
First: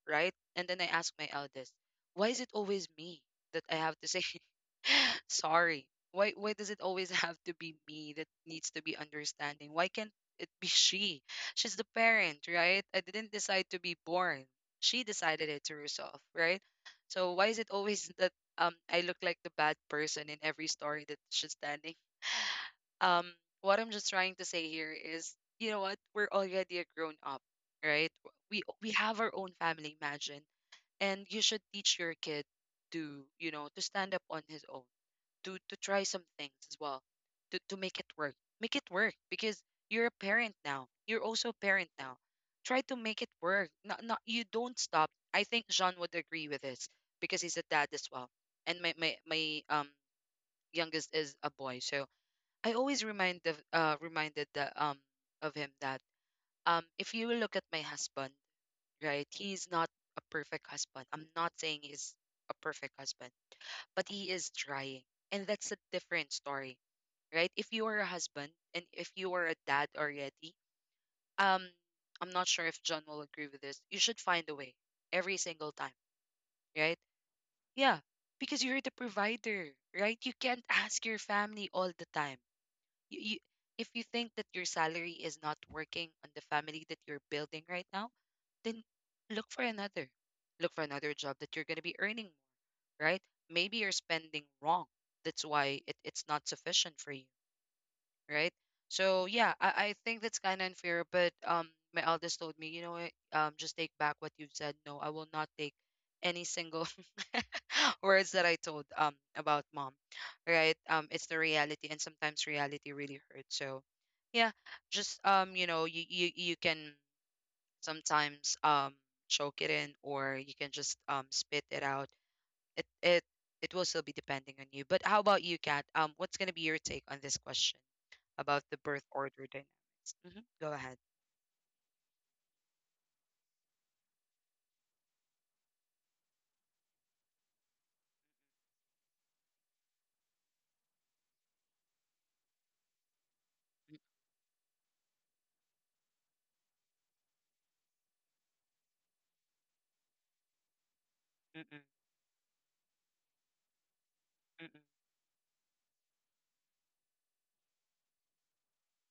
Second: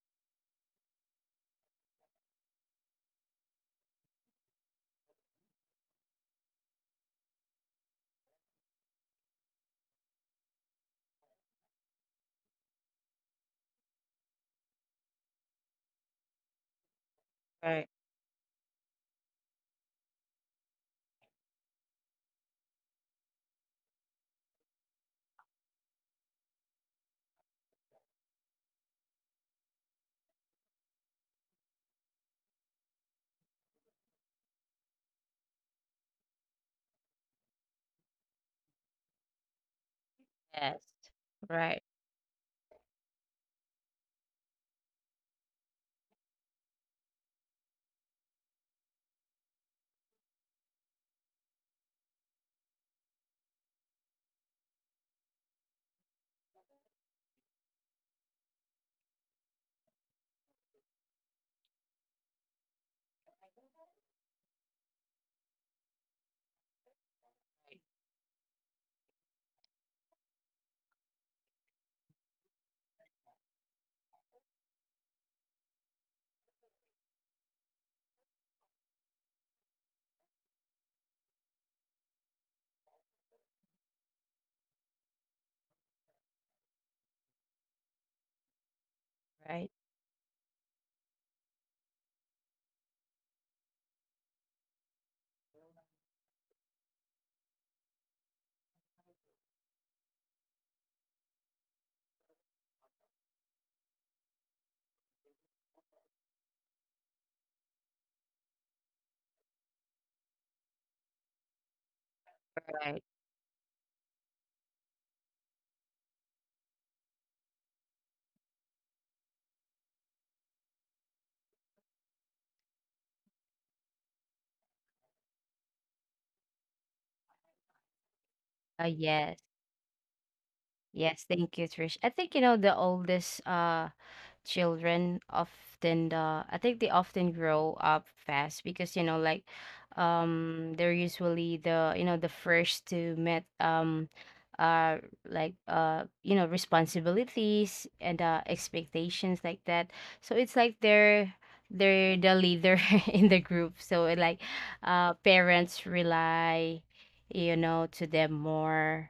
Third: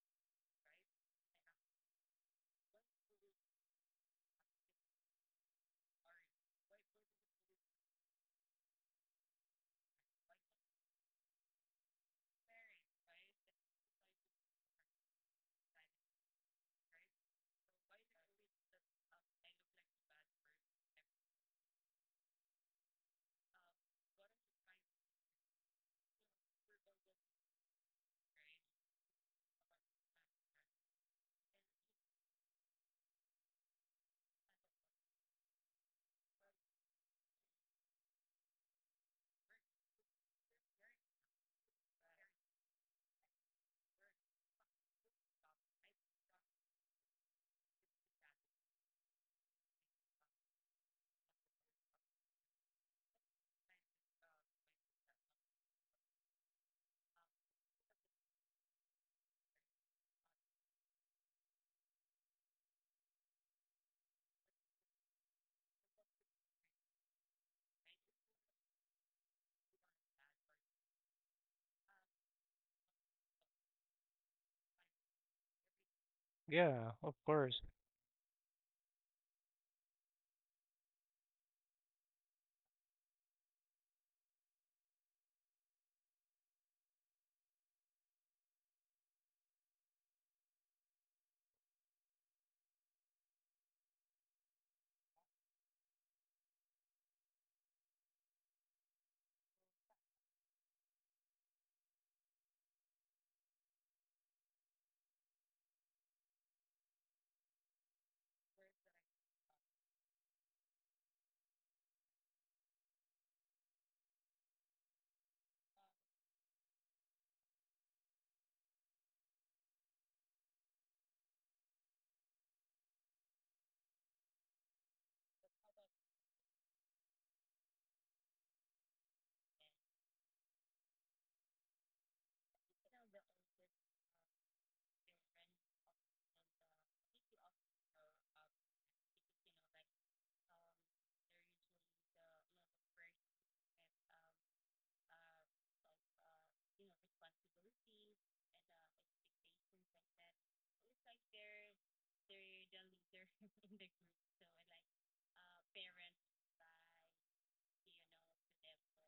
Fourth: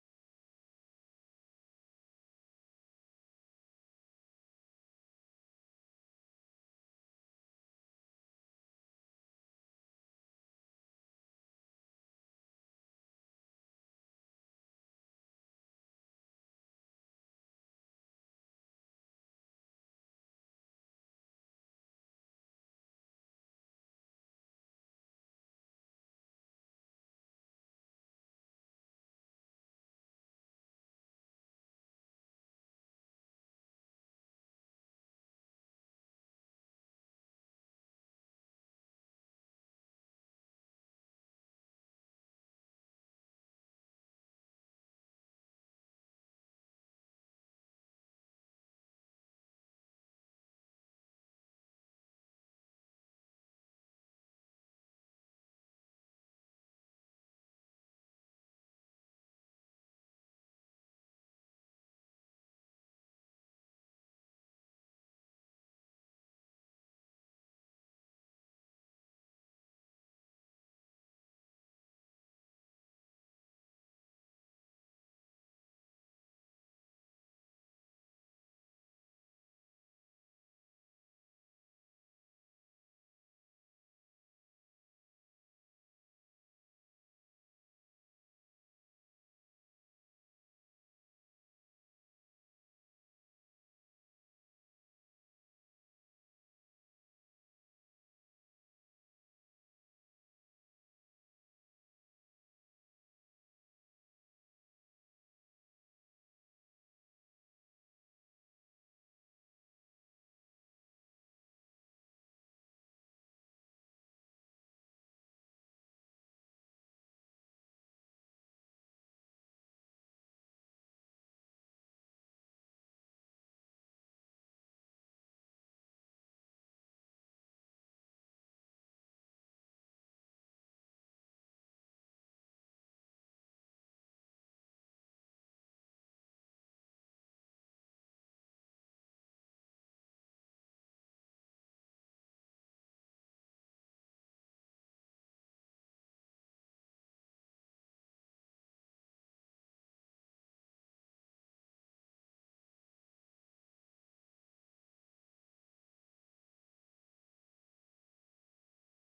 right? And then I asked my eldest, why is it always me that I have to say [laughs] sorry? Why does it always [laughs] have to be me that needs to be understanding? Why can't it be she? She's the parent, right? I didn't decide to be born. She decided it to herself, right? So why is it right, always [laughs] that I look like the bad person in every story that she's standing. Um what i'm just trying to say here is, you know what, we're already a grown up, right? We have our own family, imagine. And you should teach your kid to, you know, to stand up on his own, to try some things as well, to make it work. Make it work because you're a parent yes, now, you're also a right. parent now. Try to make it work. Not you don't stop. I think Jean would agree with this because he's a dad as well. And my youngest is a boy. So I always reminded that of him that if you look at my husband, right, he's not a perfect husband. I'm not saying he's a perfect husband, but he is trying. And that's a different story, right? If you are a husband and if you are a dad already, um I'm not sure if John will agree with this. You should find a way every single time, Yeah. right? Of course. Yeah, because you're the provider, right? You can't ask your family all the time. You if you think that your salary is not working on the family that you're building right now, then look for Right, another. Look for another job that you're going to be earning more, right? Maybe you're spending wrong. That's why it's not sufficient for you, right? So yeah, I think that's kind of unfair. But my eldest told me, you know what? Just take back what you've said. No, I will not take any single [laughs] words that I told about mom, right? It's the reality, and sometimes reality right. really hurts. So yeah, just you know, you you can sometimes choke it in, or you can just spit it out. It it will still be depending on you. But how about you, Kat? What's gonna be your take on this question about the Uh, birth yes, order dynamics? Go ahead. yes. Thank you, Trish. I think, you know, the oldest children often, I think they often grow up fast because, you know, like, they're usually the, you know, the first to met uh like, you know, responsibilities and expectations like that. So it's like they're Mm, mm, mm, they're the leader [laughs] in the group. So like, mm, parents rely, you know, to them more.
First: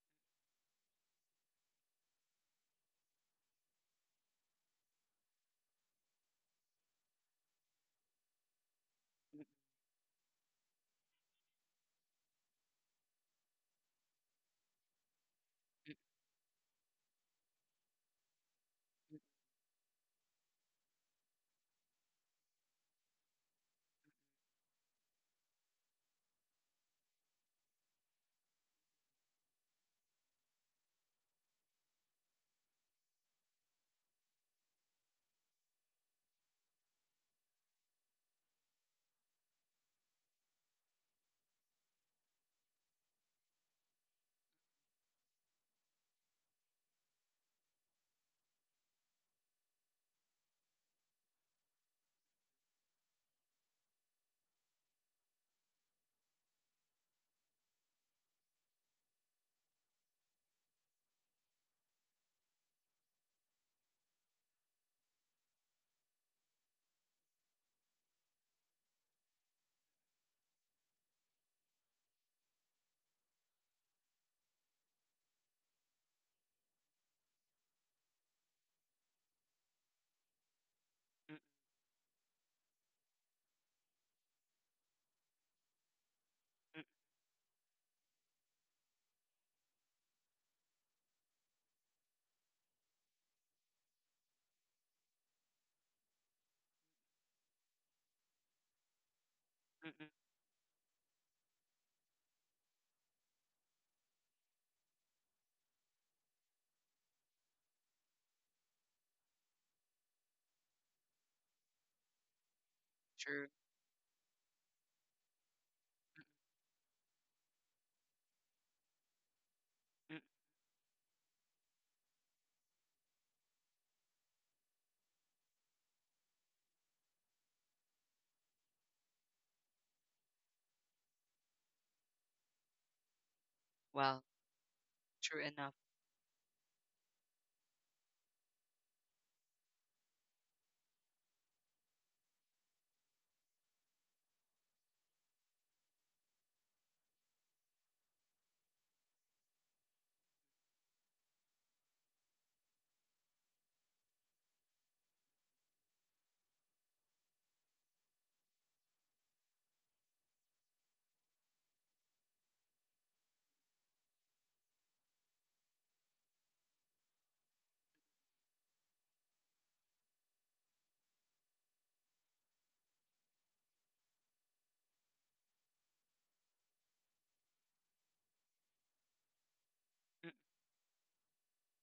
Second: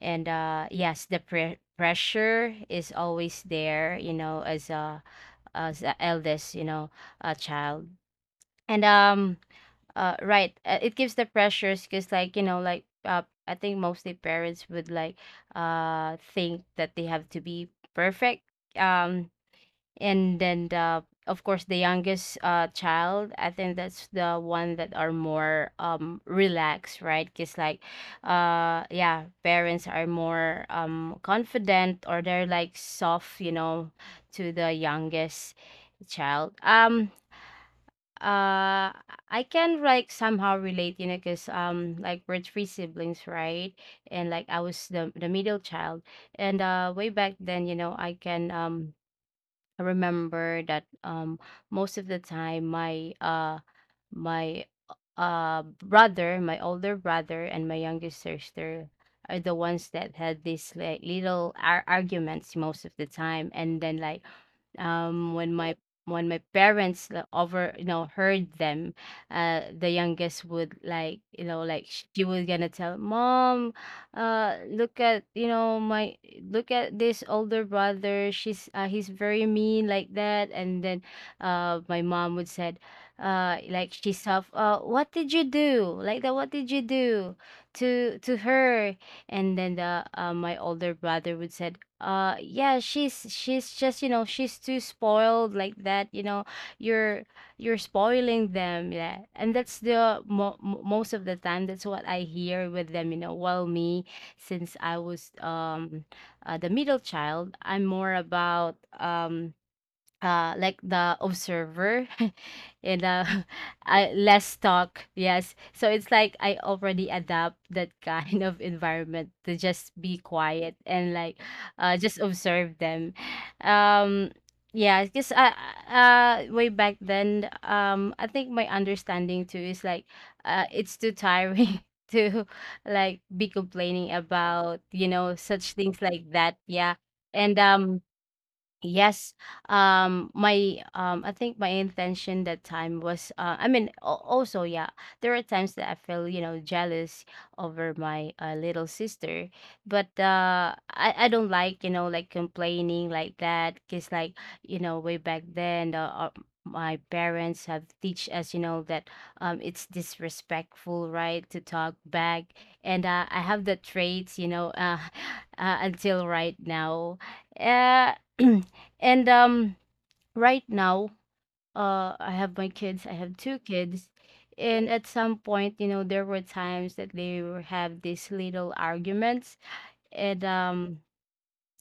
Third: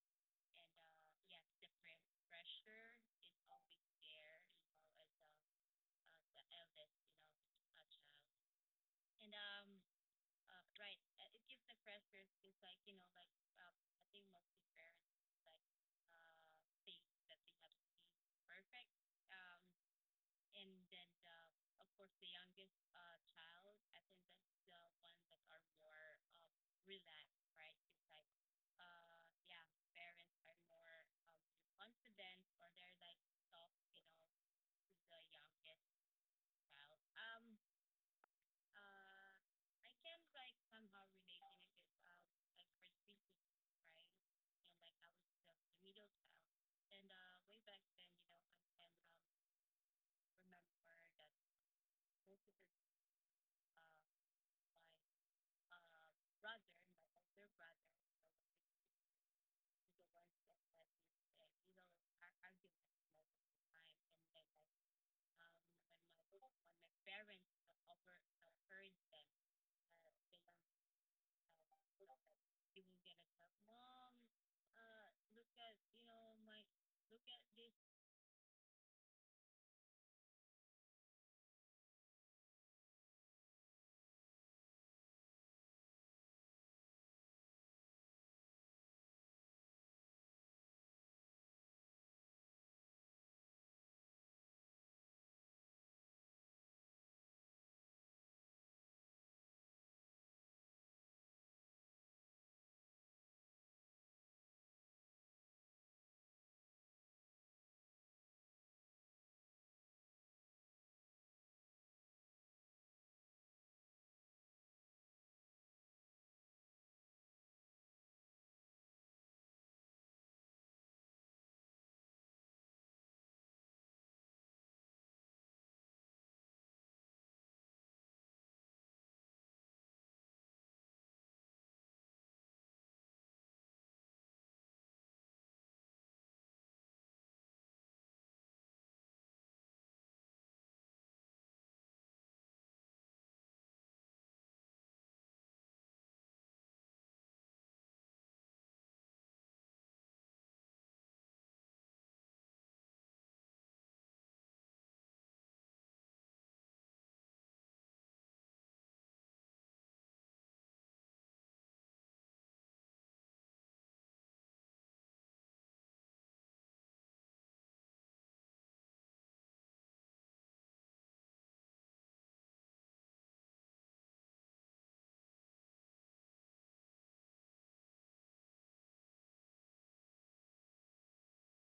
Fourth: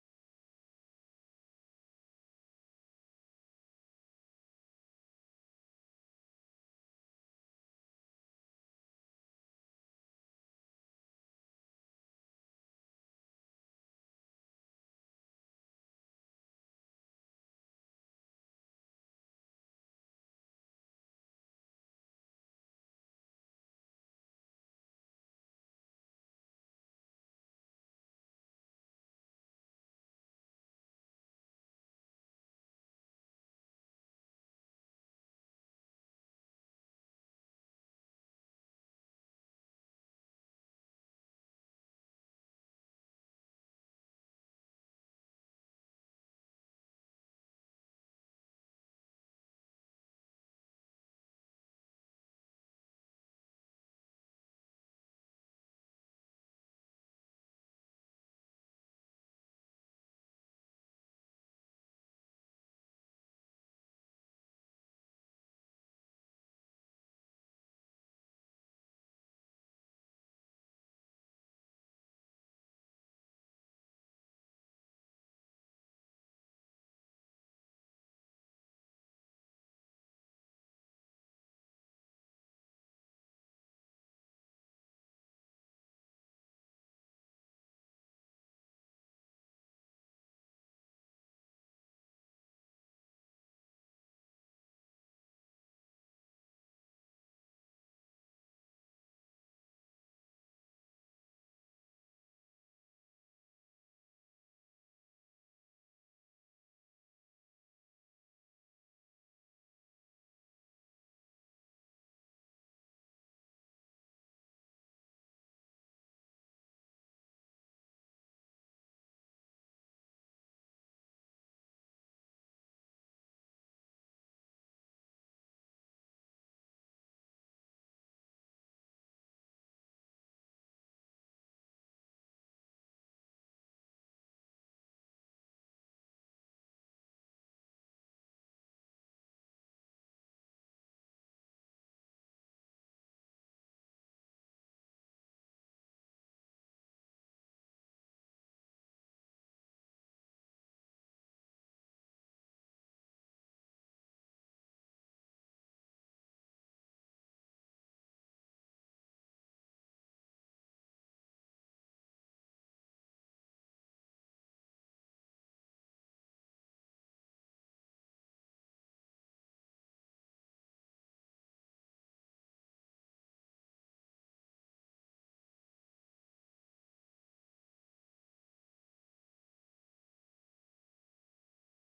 And yes, the pressure is always there, you know, as a, as the eldest, you know, a child. and um mm, mm, mm, uh right, it gives the pressures because, like, you know, like, I think mostly parents would like, think that they have to be perfect. um and then, the of course the youngest child, I think that's the one that are more relaxed, right? Because, like yeah, parents are more confident, or they're like soft, you know, to the youngest child. Uh I can like somehow relate, you know, because like we're three siblings, right? And like I was the middle child. And Way back then, you know, I remember that most of the time, my brother, my older brother and my youngest sister are the ones that had these, like, little arguments most of the time, and then, like, when my, when my parents, like, over, you know, heard them, the youngest would, like, you know, like, she was gonna tell mom, look at, you know, my, look at this older brother, she's, he's very mean like that. And then, mm, mm, my mom would say, like, she's self, what did you do like that, what did you mm, do to her? And then the my older brother would said, yeah, she's just, you know, she's too spoiled like that, you know, you're you're spoiling them. Yeah, and that's mm, mm. the most of the time that's what I hear with them, you know. While me, since I was the middle child, I'm more about like the observer, [laughs] and, True. [laughs] Less talk. Yes, so it's like I already adapt that [laughs] kind of environment to just be Mm. quiet and like, just observe them. um yeah, because, way back then, I think my understanding too is like, it's too tiring [laughs] to like be complaining Well, about, you know, true such enough. things like that. Yeah and um Yes. My I think my intention that time was, I mean, also, yeah, there are times that I feel, you know, jealous over my, little sister, but I don't like, you know, like, complaining like that, cuz, like, you know, way back then, the my parents have teach us, you know, that it's disrespectful, right, to talk back. And I have the traits, you know, [laughs] until right now. Uh [clears throat] And right now, I have my kids. I have two kids, and at some point, you know, there were times that they were have these little arguments, Mm, and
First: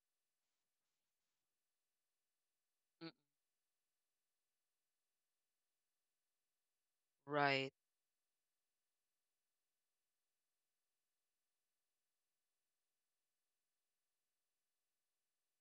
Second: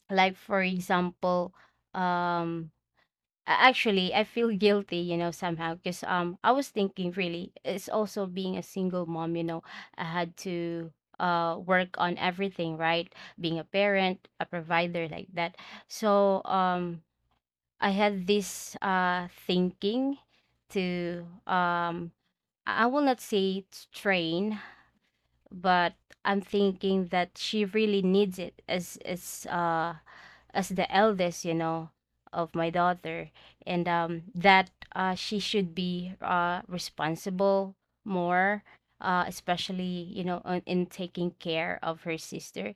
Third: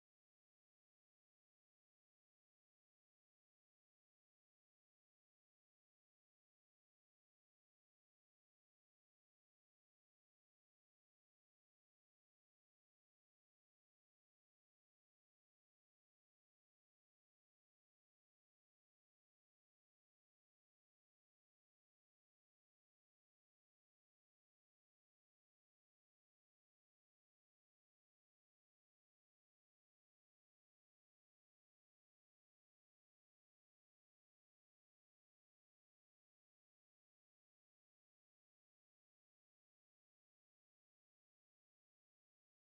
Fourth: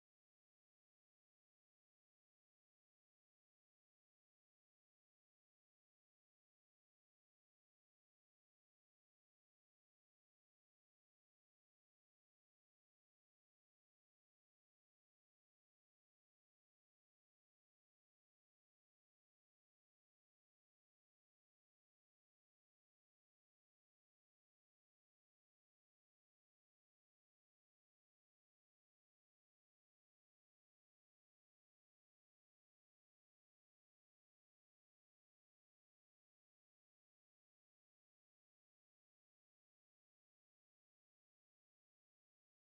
like for example, um, mm. Actually, I feel guilty, you know, somehow, because I was thinking, really, Right. it's also being a single mom, you know, I had to work on everything, right? Being a parent, a provider like that. So I had this thinking to, I will not say it's train, but I'm thinking that she really needs it, as, as the eldest, you know, of my daughter, and that, she should be, responsible more, especially, you know, on, in taking care of her sister.